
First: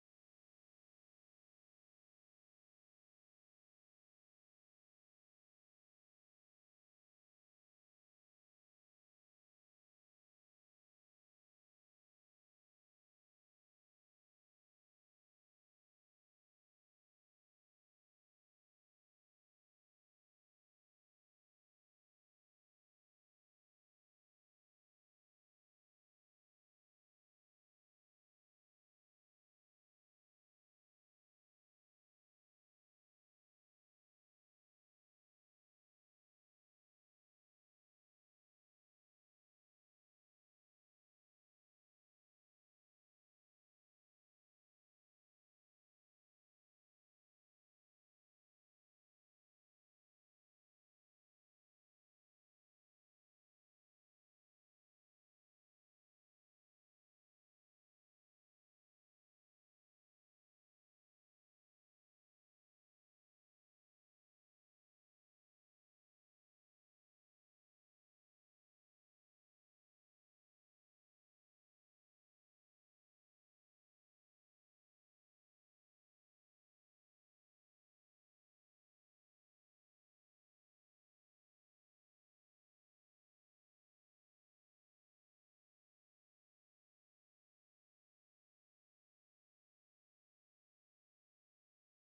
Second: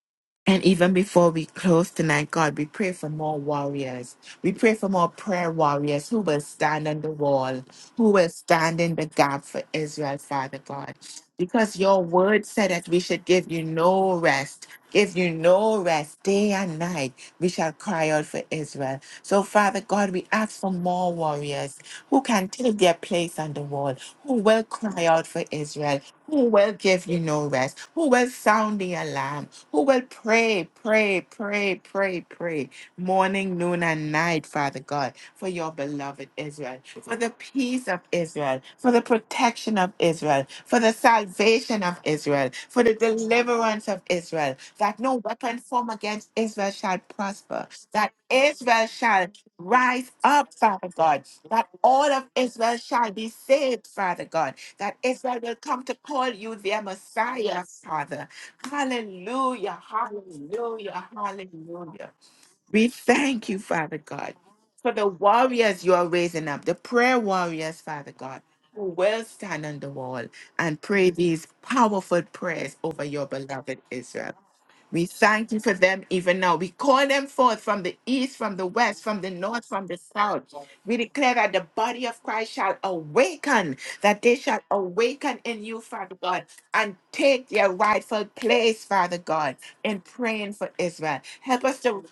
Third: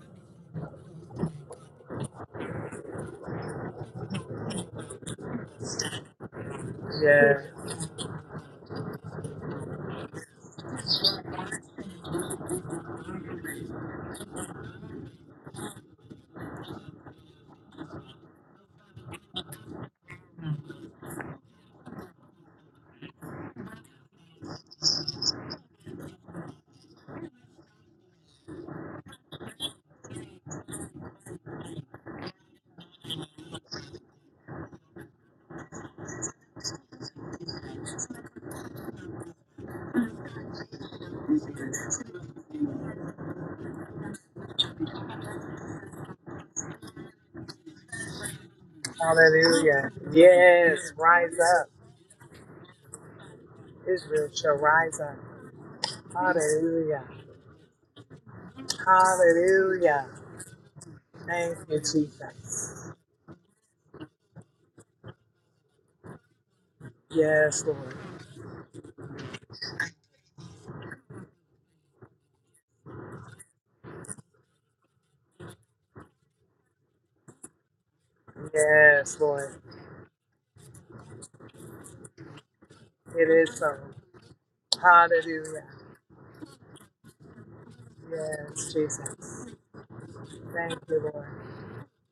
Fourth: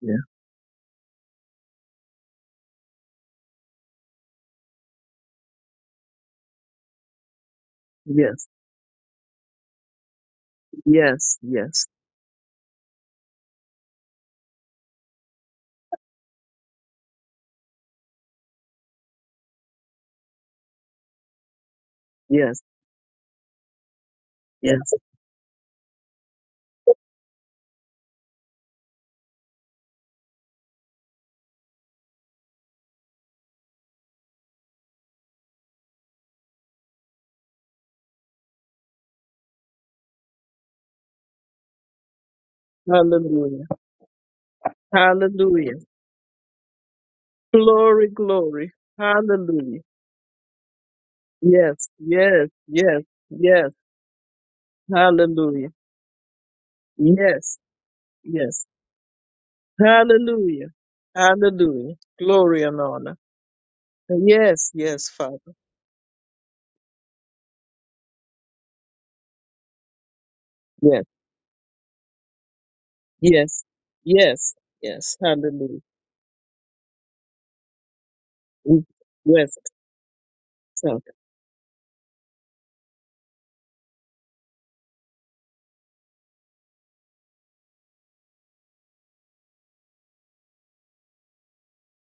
Speaker 2: Yeah.
Speaker 1: And even before we close tonight, God, we pray for more warriors. We pray for more prayer warriors who will stand on the
Speaker 3: Yes.
Speaker 1: wall, who will
Speaker 2: Yes,
Speaker 1: stand in the gap for Israel, Father God.
Speaker 2: yes,
Speaker 1: Because
Speaker 2: yes,
Speaker 1: your word said that we should give you no rest, give you no rest day and night. We shall cry out for Israel. So, Father God, we ask for more warriors who can
Speaker 2: yes,
Speaker 1: take their place on the wall, who will
Speaker 2: yes.
Speaker 1: cry out for Israel, who will give you no rest, who will sound the alarm who will pray, pray, pray, pray, pray, morning, noon, and night, Father God, for your beloved Israel, for the peace of Israel, for the protection of Israel, for the salvation of Israel, for the
Speaker 2: Hallelujah.
Speaker 1: deliverance of Israel, that no weapon
Speaker 2: Hallelujah.
Speaker 1: formed against Israel shall prosper,
Speaker 2: Glory,
Speaker 1: that
Speaker 2: glory.
Speaker 1: Israel shall
Speaker 2: Hallelujah.
Speaker 3: Hallelujah.
Speaker 1: rise up, Father
Speaker 3: Yes,
Speaker 1: God,
Speaker 3: rise up.
Speaker 1: that
Speaker 2: Yes,
Speaker 1: all of
Speaker 2: yes,
Speaker 1: Israel
Speaker 2: yes,
Speaker 1: shall be
Speaker 2: yes.
Speaker 1: saved, Father
Speaker 3: Israel
Speaker 1: God,
Speaker 3: shall
Speaker 1: that
Speaker 3: rise up.
Speaker 1: Israel will
Speaker 2: Hallelujah.
Speaker 1: come to call you their
Speaker 3: Hallelujah.
Speaker 2: Yes,
Speaker 1: Messiah, Father
Speaker 2: yes.
Speaker 1: Hallelujah,
Speaker 3: Hallelujah.
Speaker 2: Hallelujah.
Speaker 1: hallelujah,
Speaker 3: Thank you,
Speaker 2: Hallelujah.
Speaker 1: hallelujah.
Speaker 2: Glory and
Speaker 1: We
Speaker 3: Jesus.
Speaker 2: honor.
Speaker 1: thank you, Father God,
Speaker 2: Yes,
Speaker 1: for the
Speaker 2: yes, Father.
Speaker 1: warriors you are raising up, the prayer
Speaker 3: Yes,
Speaker 1: warriors,
Speaker 3: Lord.
Speaker 1: Father God, who will stand on the wall and
Speaker 2: Yes,
Speaker 1: pray these powerful prayers over your
Speaker 2: yes,
Speaker 1: beloved Israel.
Speaker 2: yes,
Speaker 1: We
Speaker 2: yes.
Speaker 1: thank you for
Speaker 2: Hallelujah.
Speaker 1: them even now. We call them forth from the east, from the
Speaker 2: Mm,
Speaker 1: west,
Speaker 3: Yes,
Speaker 1: from the
Speaker 2: Yes,
Speaker 3: Lord.
Speaker 1: north, from the south. We
Speaker 2: sir.
Speaker 1: declare that the body of Christ shall
Speaker 3: It is so.
Speaker 1: awaken, that they shall awaken in
Speaker 3: Hallelujah.
Speaker 1: you, Father God, and take their rightful
Speaker 3: Yes,
Speaker 1: place, Father
Speaker 3: Jesus.
Speaker 1: God, in praying for
Speaker 3: Thank you,
Speaker 1: Israel.
Speaker 3: Lord.
Speaker 1: Help us to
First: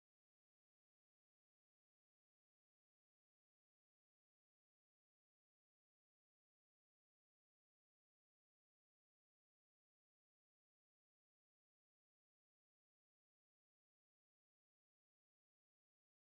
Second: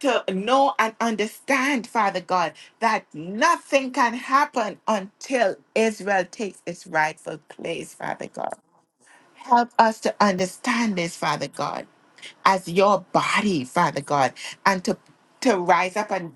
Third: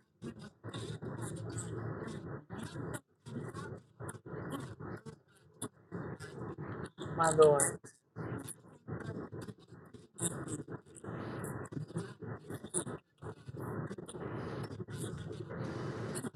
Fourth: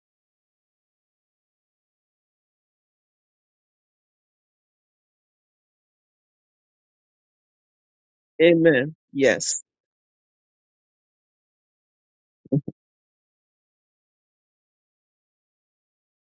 Speaker 1: to know and understand, Father God, that nothing can happen until Israel takes its
Speaker 3: My
Speaker 1: rightful
Speaker 3: Lord.
Speaker 1: place, Father God.
Speaker 2: Amen. Yes,
Speaker 1: Help us to understand this, Father God as your body, Father God, and to, to rise up and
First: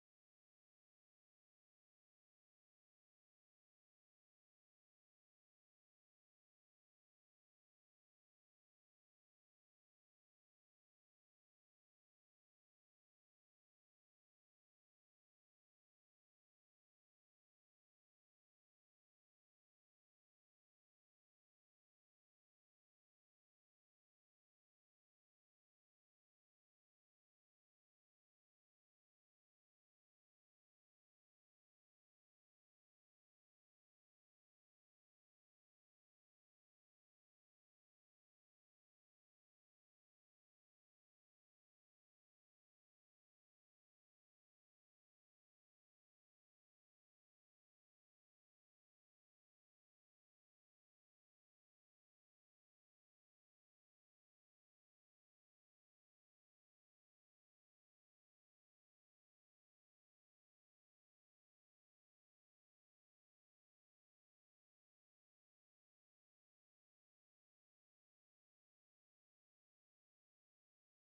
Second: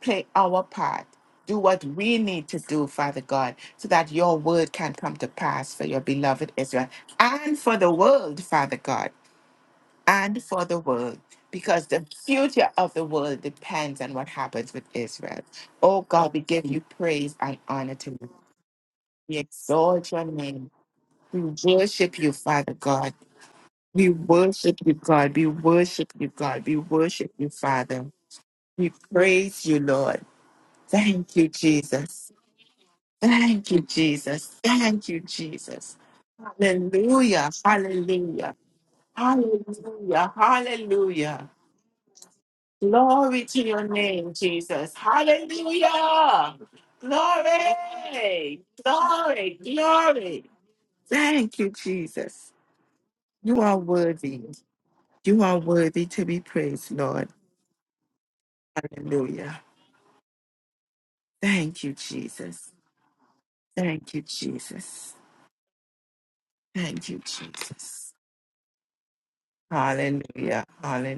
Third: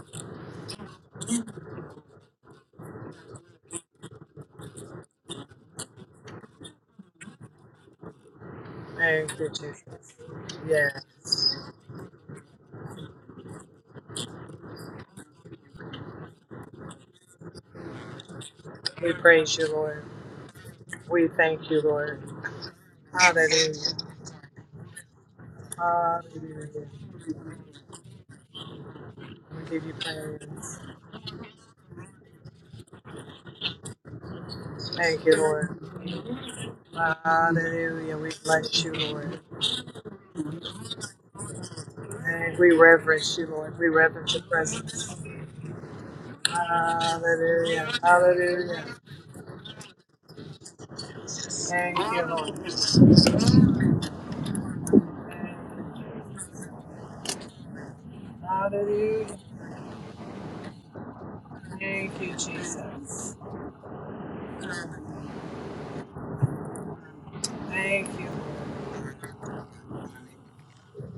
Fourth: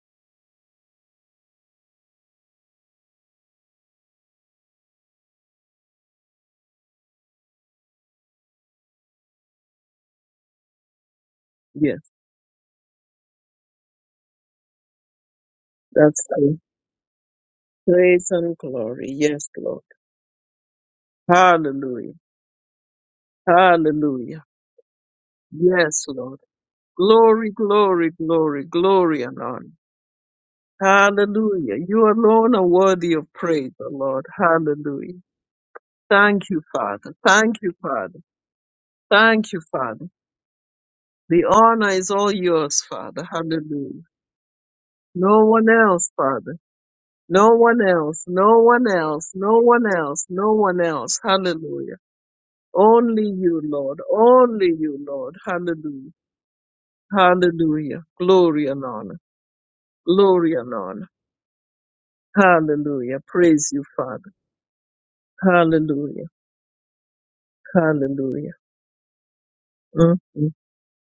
Speaker 1: play our part. Do what we need to do, Father God, so that your word can come to pass for your beloved Israel and for the world, Father God,
Speaker 3: Thank you, Jesus.
Speaker 1: and for the world,
Speaker 3: Yes.
Speaker 1: because
Speaker 2: yes.
Speaker 1: the future of the world depends on what happens with Israel. Oh
Speaker 2: That's
Speaker 1: God, we
Speaker 2: true.
Speaker 1: give you praise and honor to
Speaker 2: Praise
Speaker 1: you.
Speaker 2: and glory.
Speaker 3: We
Speaker 1: We
Speaker 2: Yes,
Speaker 3: praise you,
Speaker 2: Lord.
Speaker 3: Lord.
Speaker 1: exalt your name.
Speaker 3: We
Speaker 1: We
Speaker 3: thank you,
Speaker 2: Hallelujah.
Speaker 1: worship
Speaker 3: Lord.
Speaker 1: you, Father God.
Speaker 3: Hallelujah.
Speaker 1: We
Speaker 2: Hallelujah.
Speaker 1: worship you, God. We
Speaker 2: Yes,
Speaker 1: worship you,
Speaker 2: Lord.
Speaker 1: God. We
Speaker 3: Hallelujah.
Speaker 1: worship you,
Speaker 2: Glory,
Speaker 1: Father.
Speaker 2: glory, glory,
Speaker 1: We
Speaker 2: glory and
Speaker 1: praise
Speaker 3: We
Speaker 2: honor.
Speaker 1: you,
Speaker 3: give you
Speaker 1: Lord.
Speaker 3: praise.
Speaker 1: Thank you,
Speaker 2: Hallelujah. You
Speaker 1: Jesus.
Speaker 2: alone are worthy of
Speaker 1: Thank
Speaker 2: praise,
Speaker 1: you,
Speaker 2: O Lord.
Speaker 1: Jesus. Thank
Speaker 2: Hallelujah.
Speaker 1: you,
Speaker 3: Thank you, Lord.
Speaker 1: Jesus.
Speaker 2: Thank you, Father.
Speaker 1: Hallelujah.
Speaker 2: Thank you,
Speaker 3: Hallelujah.
Speaker 2: Father.
Speaker 3: We
Speaker 1: Hallelujah.
Speaker 3: bless you, Lord.
Speaker 2: Thank you, Father.
Speaker 1: Hallelujah.
Speaker 2: The
Speaker 1: Hallelujah.
Speaker 2: honor is all
Speaker 3: And we
Speaker 2: yours, Father.
Speaker 3: reverence
Speaker 1: Glory
Speaker 3: you,
Speaker 1: to
Speaker 3: Lord. We
Speaker 1: your
Speaker 2: Hallelujah.
Speaker 3: reverence
Speaker 1: name,
Speaker 3: your
Speaker 1: Jesus.
Speaker 3: presence.
Speaker 2: No one else, Father.
Speaker 1: Hallelujah.
Speaker 2: No one
Speaker 3: Hallelujah.
Speaker 2: else, no
Speaker 1: Glory.
Speaker 2: one
Speaker 3: Hallelujah.
Speaker 2: else,
Speaker 1: Glory.
Speaker 2: no one else,
Speaker 1: Glory.
Speaker 2: no one else.
Speaker 1: Thank you,
Speaker 2: Hallelujah.
Speaker 3: Thank you,
Speaker 1: Jesus.
Speaker 3: Lord.
Speaker 2: Only
Speaker 1: You
Speaker 2: you,
Speaker 1: are
Speaker 2: Lord.
Speaker 1: worthy.
Speaker 2: Only you, Lord.
Speaker 1: You are worthy
Speaker 2: Hallelujah.
Speaker 1: to be praised, Lord.
Speaker 2: Hallelujah. Glory and honor.
Speaker 3: Hallelujah.
Speaker 1: Hallelujah.
Speaker 2: Glory and honor.
Speaker 1: Thank you,
Speaker 3: Thank you,
Speaker 1: Jesus.
Speaker 2: Hallelujah.
Speaker 3: Jesus.
Speaker 2: Praise you,
Speaker 1: Thank you,
Speaker 2: Father.
Speaker 1: Jesus.
Speaker 2: Hallelujah.
Speaker 1: Thank you,
Speaker 3: Thank
Speaker 1: Jesus.
Speaker 3: you.
Speaker 2: Hallelujah. mm mm.
Speaker 1: Hallelujah.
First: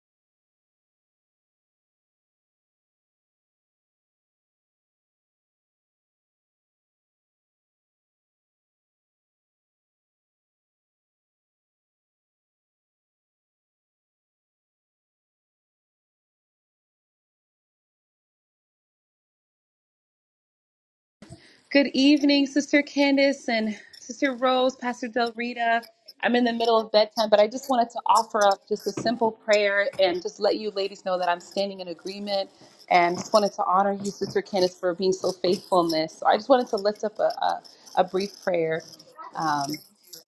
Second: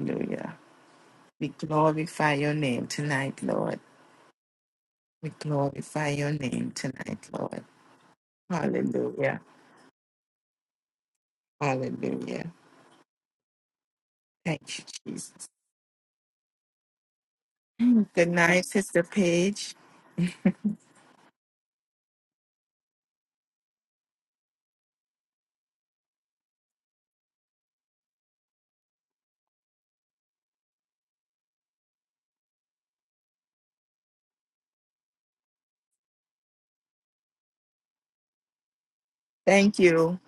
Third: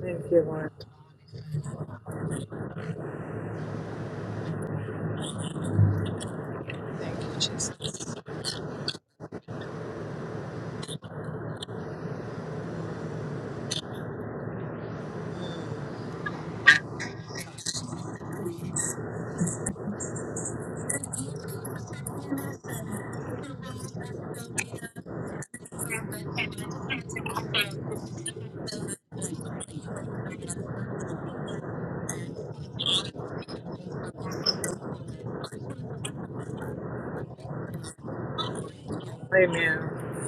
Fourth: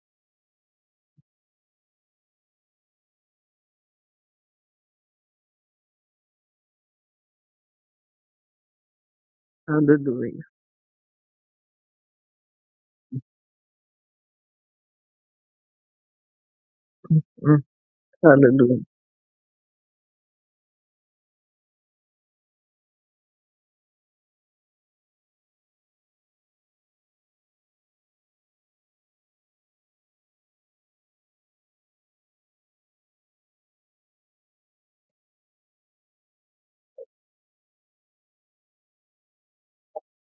Speaker 3: Thank you, Lord.
Speaker 1: We glorify your name tonight, Lord. We glorify your name
Speaker 3: Thank
Speaker 1: tonight,
Speaker 3: you,
Speaker 1: Lord.
Speaker 3: Jesus.
Speaker 1: Hallelujah.
Speaker 2: Hallelujah.
Speaker 1: Hallelujah. Thank you, Jesus.
Speaker 2: mm
Speaker 1: Good night,
Speaker 2: Hallelujah.
Speaker 1: Sister Paige.
Speaker 4: Good evening, Sister Candace and Sister Rose, Pastor Del Rita. I'm in the middle of bedtime, but I just wanted to offer up just a simple prayer and just let you ladies know that I'm standing in agreement and just wanted to honor you, Sister Candace, for being so faithful in this. So I just wanted to lift up a, a, a brief prayer. um,
Speaker 1: Thank
Speaker 3: Amen.
Speaker 1: you.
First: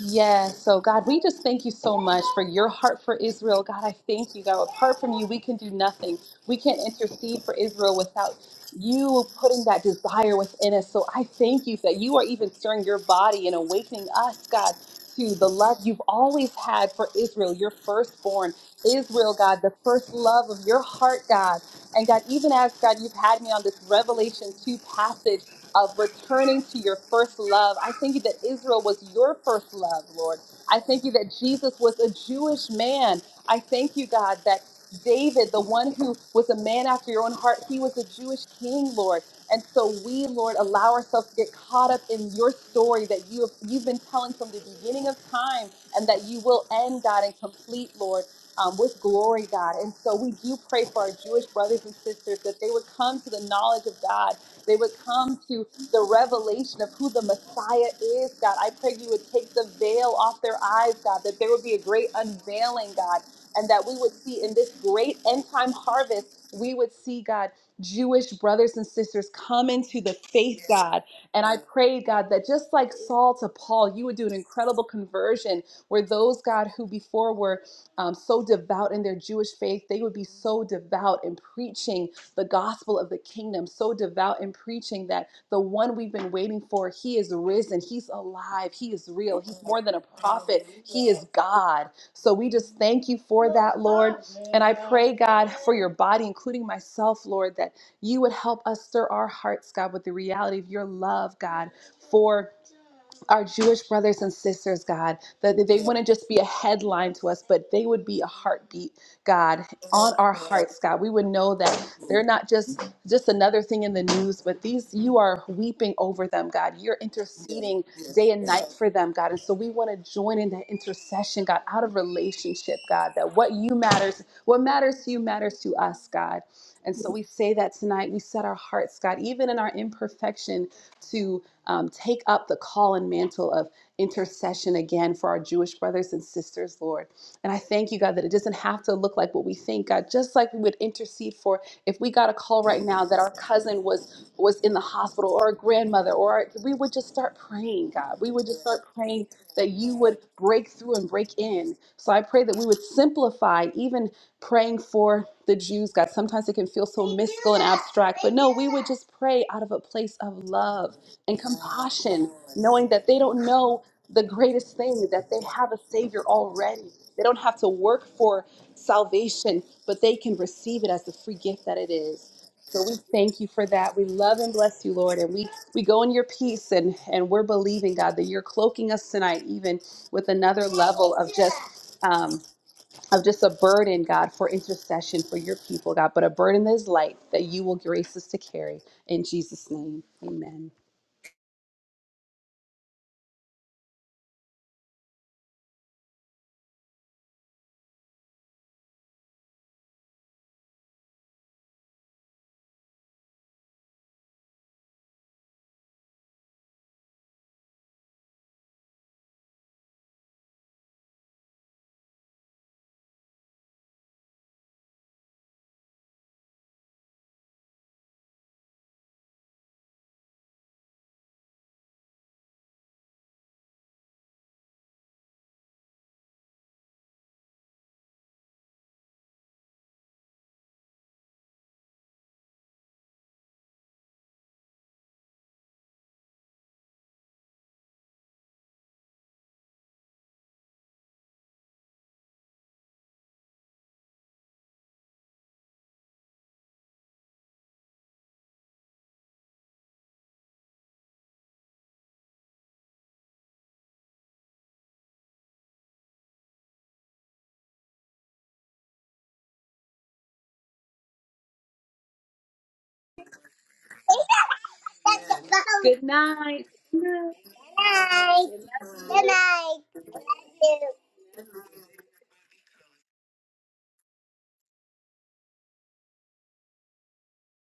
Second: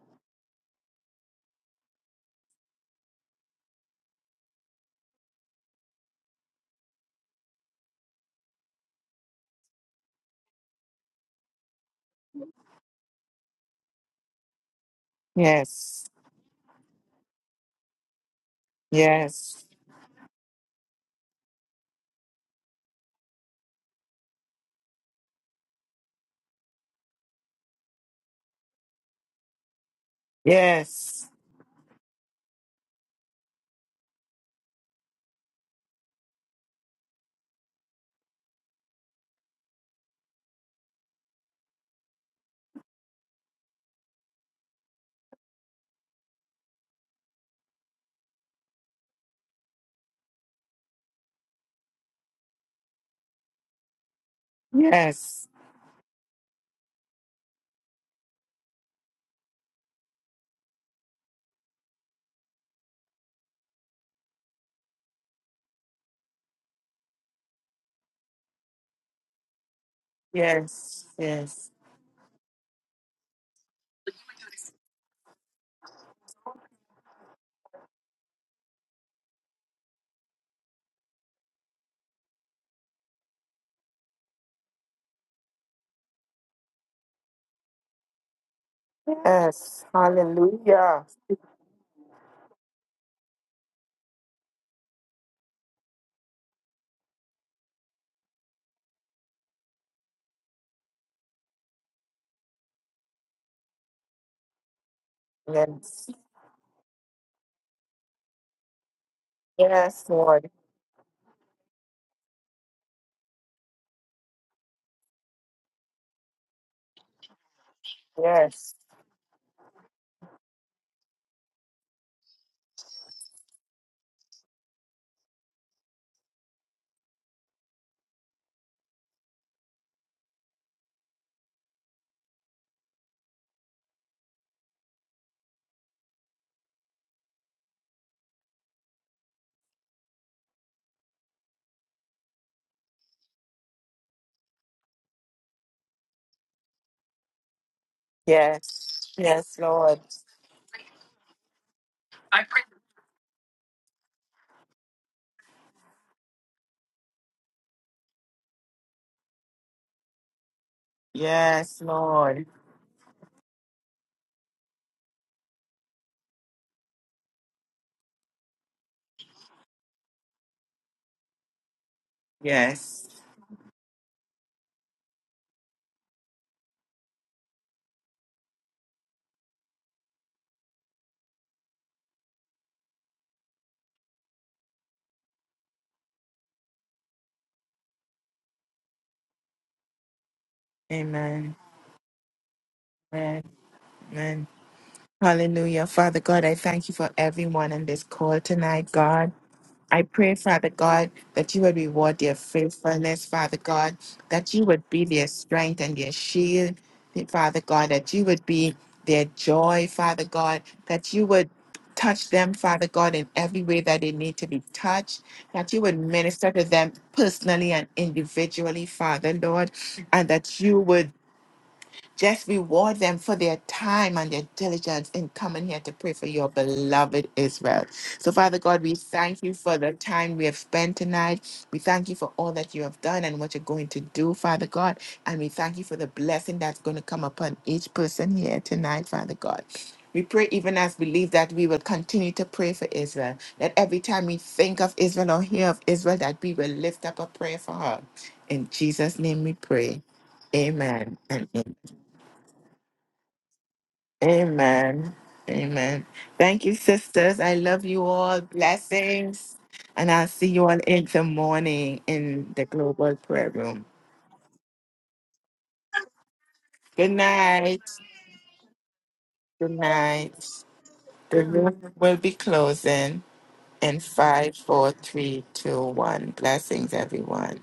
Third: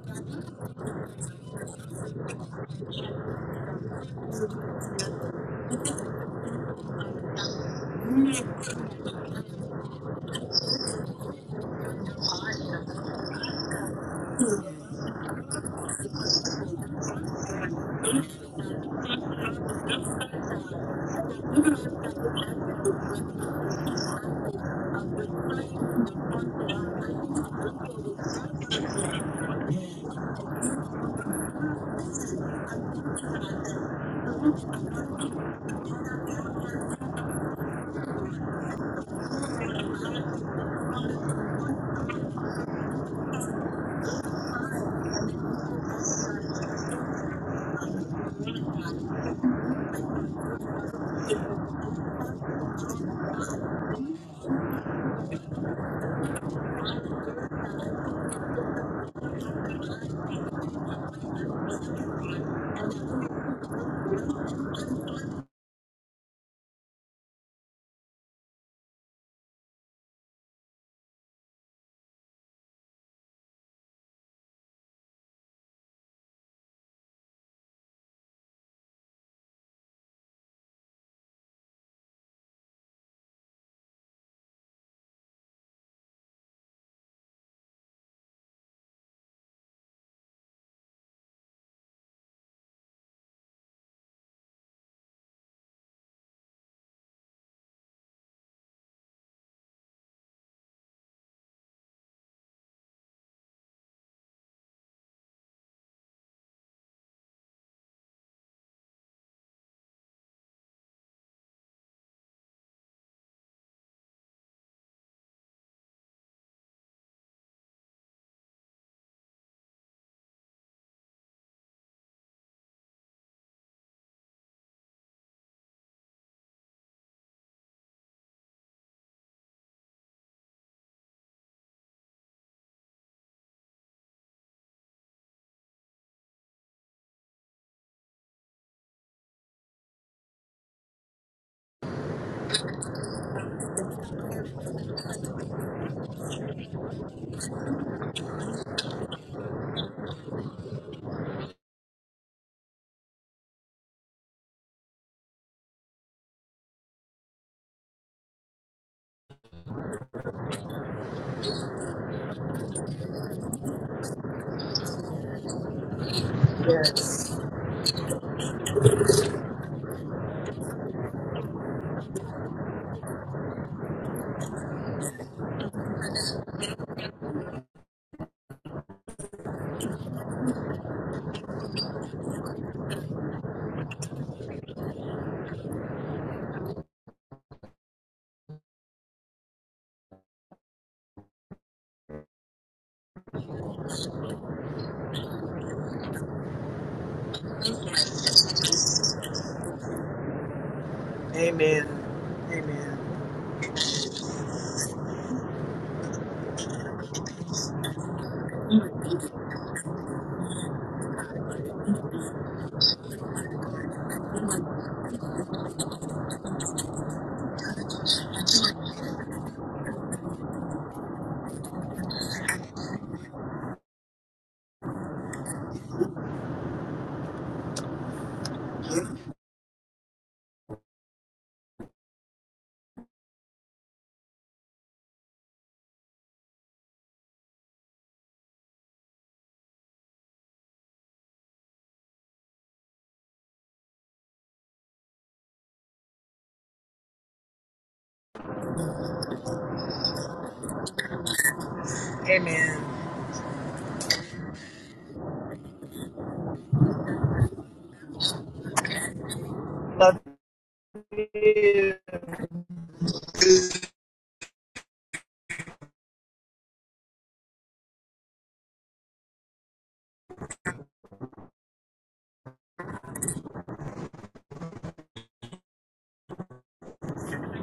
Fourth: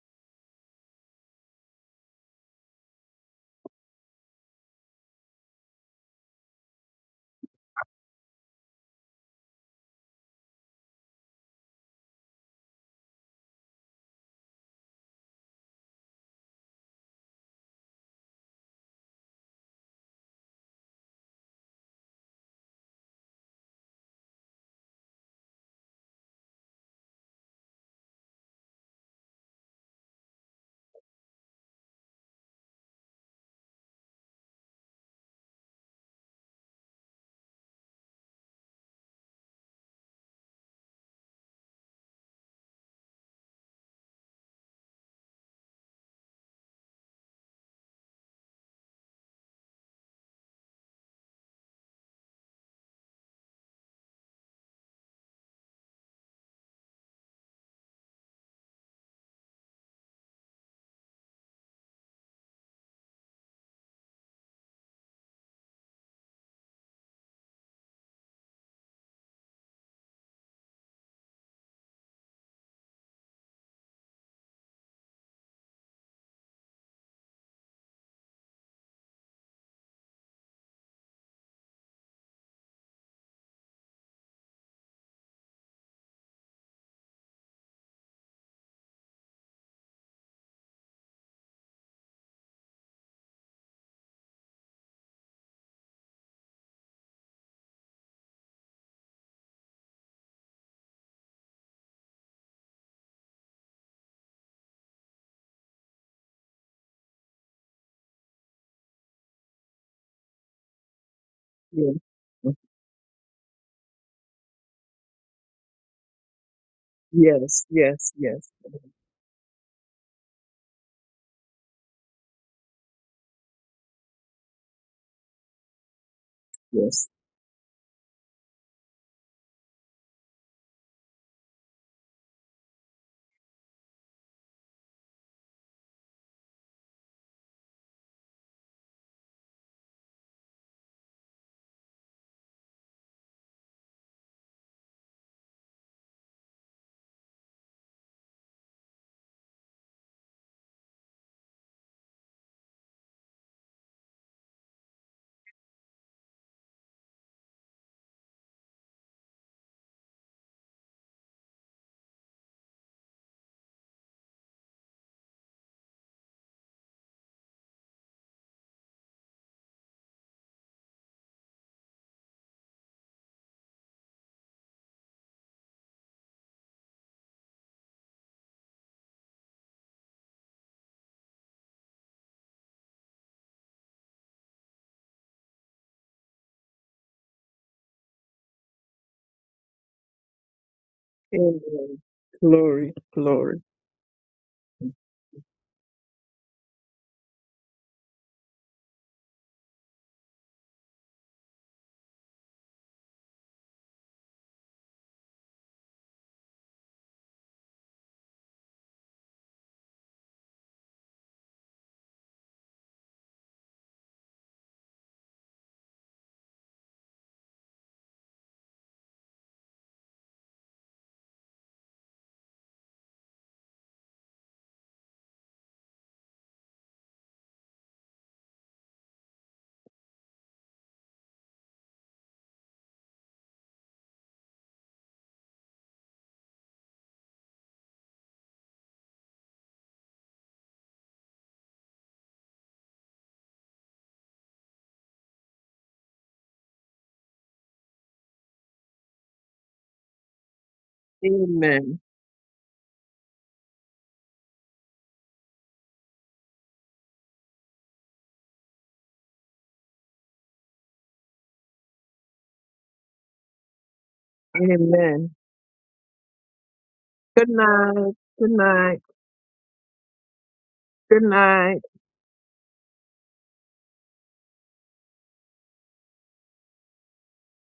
Speaker 4: Yes. So, God, we just thank you so much for your heart for Israel. God, I thank you, God. Apart from you, we can do nothing. We can't intercede for Israel without you putting that desire within us. So, I thank you that you are even stirring your body and awakening us, God, to the love you've
Speaker 1: Yes.
Speaker 4: always had for Israel, your firstborn. Israel, God,
Speaker 1: Yes.
Speaker 4: the first love of your heart, God. And God, even as God, you've had me on this Revelation 2 passage of returning to your first love. I thank you that Israel was your first love, Lord. I thank you
Speaker 1: Yes.
Speaker 4: that Jesus was a Jewish man. I thank you, God, that David, the one who was a man after your own heart, he was a Jewish king, Lord. And so we, Lord, allow ourselves to get caught up in your story that you have, you've been telling from the beginning of time and that you will end, God, and complete, Lord, um, with glory, God. And so we do pray for our Jewish brothers and sisters that they would come to the knowledge of God they would come
Speaker 1: Yes.
Speaker 4: to the revelation of who the Messiah is, God. I pray you would take the veil off their eyes, God, that there would be a great unveiling, God, and that we would see in this great end time harvest, we would see, God, Jewish brothers and sisters come into the faith, God.
Speaker 1: Yes.
Speaker 4: And I
Speaker 1: Yes.
Speaker 4: pray, God, that just like Saul to Paul, you would do an incredible conversion where those, God, who before were um, so devout in their Jewish faith, they would be so devout in preaching the gospel of the kingdom, so devout in preaching that the one we've been waiting for, he is risen, he's alive, he is real, he's more
Speaker 1: Yes.
Speaker 4: than a prophet,
Speaker 1: Hallelujah.
Speaker 4: he is God. So we just thank you for that, Lord. And I pray, God, for your body, including myself, Lord, that you would help us stir our hearts, God, with the reality of your love, God, for our Jewish brothers and sisters, God, that they wouldn't
Speaker 1: Yes.
Speaker 4: just be a headline to us, but they would be a heartbeat, God,
Speaker 1: Yes,
Speaker 4: on our
Speaker 1: Lord.
Speaker 4: hearts, God. We would know that
Speaker 2: Yes,
Speaker 4: they're not
Speaker 2: mm.
Speaker 4: just just another thing in the news, but these you are weeping over them, God. You're
Speaker 2: yes,
Speaker 4: interceding
Speaker 2: yes,
Speaker 4: day
Speaker 2: yes.
Speaker 4: and night
Speaker 1: Yes.
Speaker 4: for them, God. And so we want to join in that intercession, God, out of relationship, God, that what you matters, what matters to you matters to us, God. And
Speaker 2: yes.
Speaker 4: so we say that tonight. We set our hearts, God, even in our imperfection, to um, take up the call and mantle of intercession again for our Jewish brothers and sisters, Lord. And I thank you, God, that it doesn't have to look like what we think, God. Just like we would intercede for if we got a call right now that our cousin was was in the hospital or a grandmother, or our, we would just start praying, God. We would just start
Speaker 1: Yes.
Speaker 4: praying
Speaker 1: Yes,
Speaker 4: that you
Speaker 1: Lord.
Speaker 4: would break through and break in. So I pray that we would simplify even praying for the Jews, God. Sometimes it can feel so mystical and abstract, but no, we would just pray out of a place of love and
Speaker 1: Yes,
Speaker 4: compassion,
Speaker 1: Lord.
Speaker 4: knowing that they don't know the greatest thing, that they have a Savior already. They don't
Speaker 3: Yes.
Speaker 4: have to work for salvation, but they can receive it as the free gift that it is. So we
Speaker 1: Yes.
Speaker 4: thank you for that. We love and bless you, Lord. And we, we go in your peace and, and we're believing, God, that you're cloaking us tonight, even with another level of just um, of just a burden, God, for intercession for your people, God, but a burden that is light that you will grace us to carry. In Jesus' name. Amen.
Speaker 1: Amen.
Speaker 2: Amen. Glory,
Speaker 1: Amen.
Speaker 2: glory.
Speaker 1: Amen. Hallelujah. Father God, I thank you for everyone in this call tonight, God. I pray, Father God, that you would
Speaker 3: Amen.
Speaker 1: reward their
Speaker 3: Amen.
Speaker 1: faithfulness, Father God, that you would be their strength and their shield, Father God, that you would be their joy, Father God, that you would touch them, Father God, in every way that they need to be touched, that you would minister to them personally and individually, Father Lord, and that you would just reward them for their time and their diligence in coming here to pray for your beloved Israel. So, Father God, we thank you for the time we have spent tonight. We thank you for all that you have done and what you're going to do, Father God. And we thank you for the blessing that's going to come upon each person here tonight, Father God. We pray even as believe that we will continue to pray for Israel. That every time we think of Israel or hear of Israel, that we will lift up a prayer for her. In Jesus' name we pray. Amen and
Speaker 2: Amen.
Speaker 3: Amen.
Speaker 1: Amen. Amen. Thank you, sisters. I love you all. Blessings. And
Speaker 3: Love
Speaker 1: I'll see you all in the
Speaker 3: you.
Speaker 1: morning in the global prayer room.
Speaker 2: Amen.
Speaker 4: Good night. Good night. Good
Speaker 1: Good
Speaker 2: Good
Speaker 1: night.
Speaker 2: night.
Speaker 4: night.
Speaker 2: Good night.
Speaker 4: Good
Speaker 1: Good
Speaker 4: night.
Speaker 1: night.
Speaker 4: Good night.
Speaker 2: Good
Speaker 1: The
Speaker 2: night.
Speaker 1: room will be closing in five, four, three, two, one. Blessings, everyone.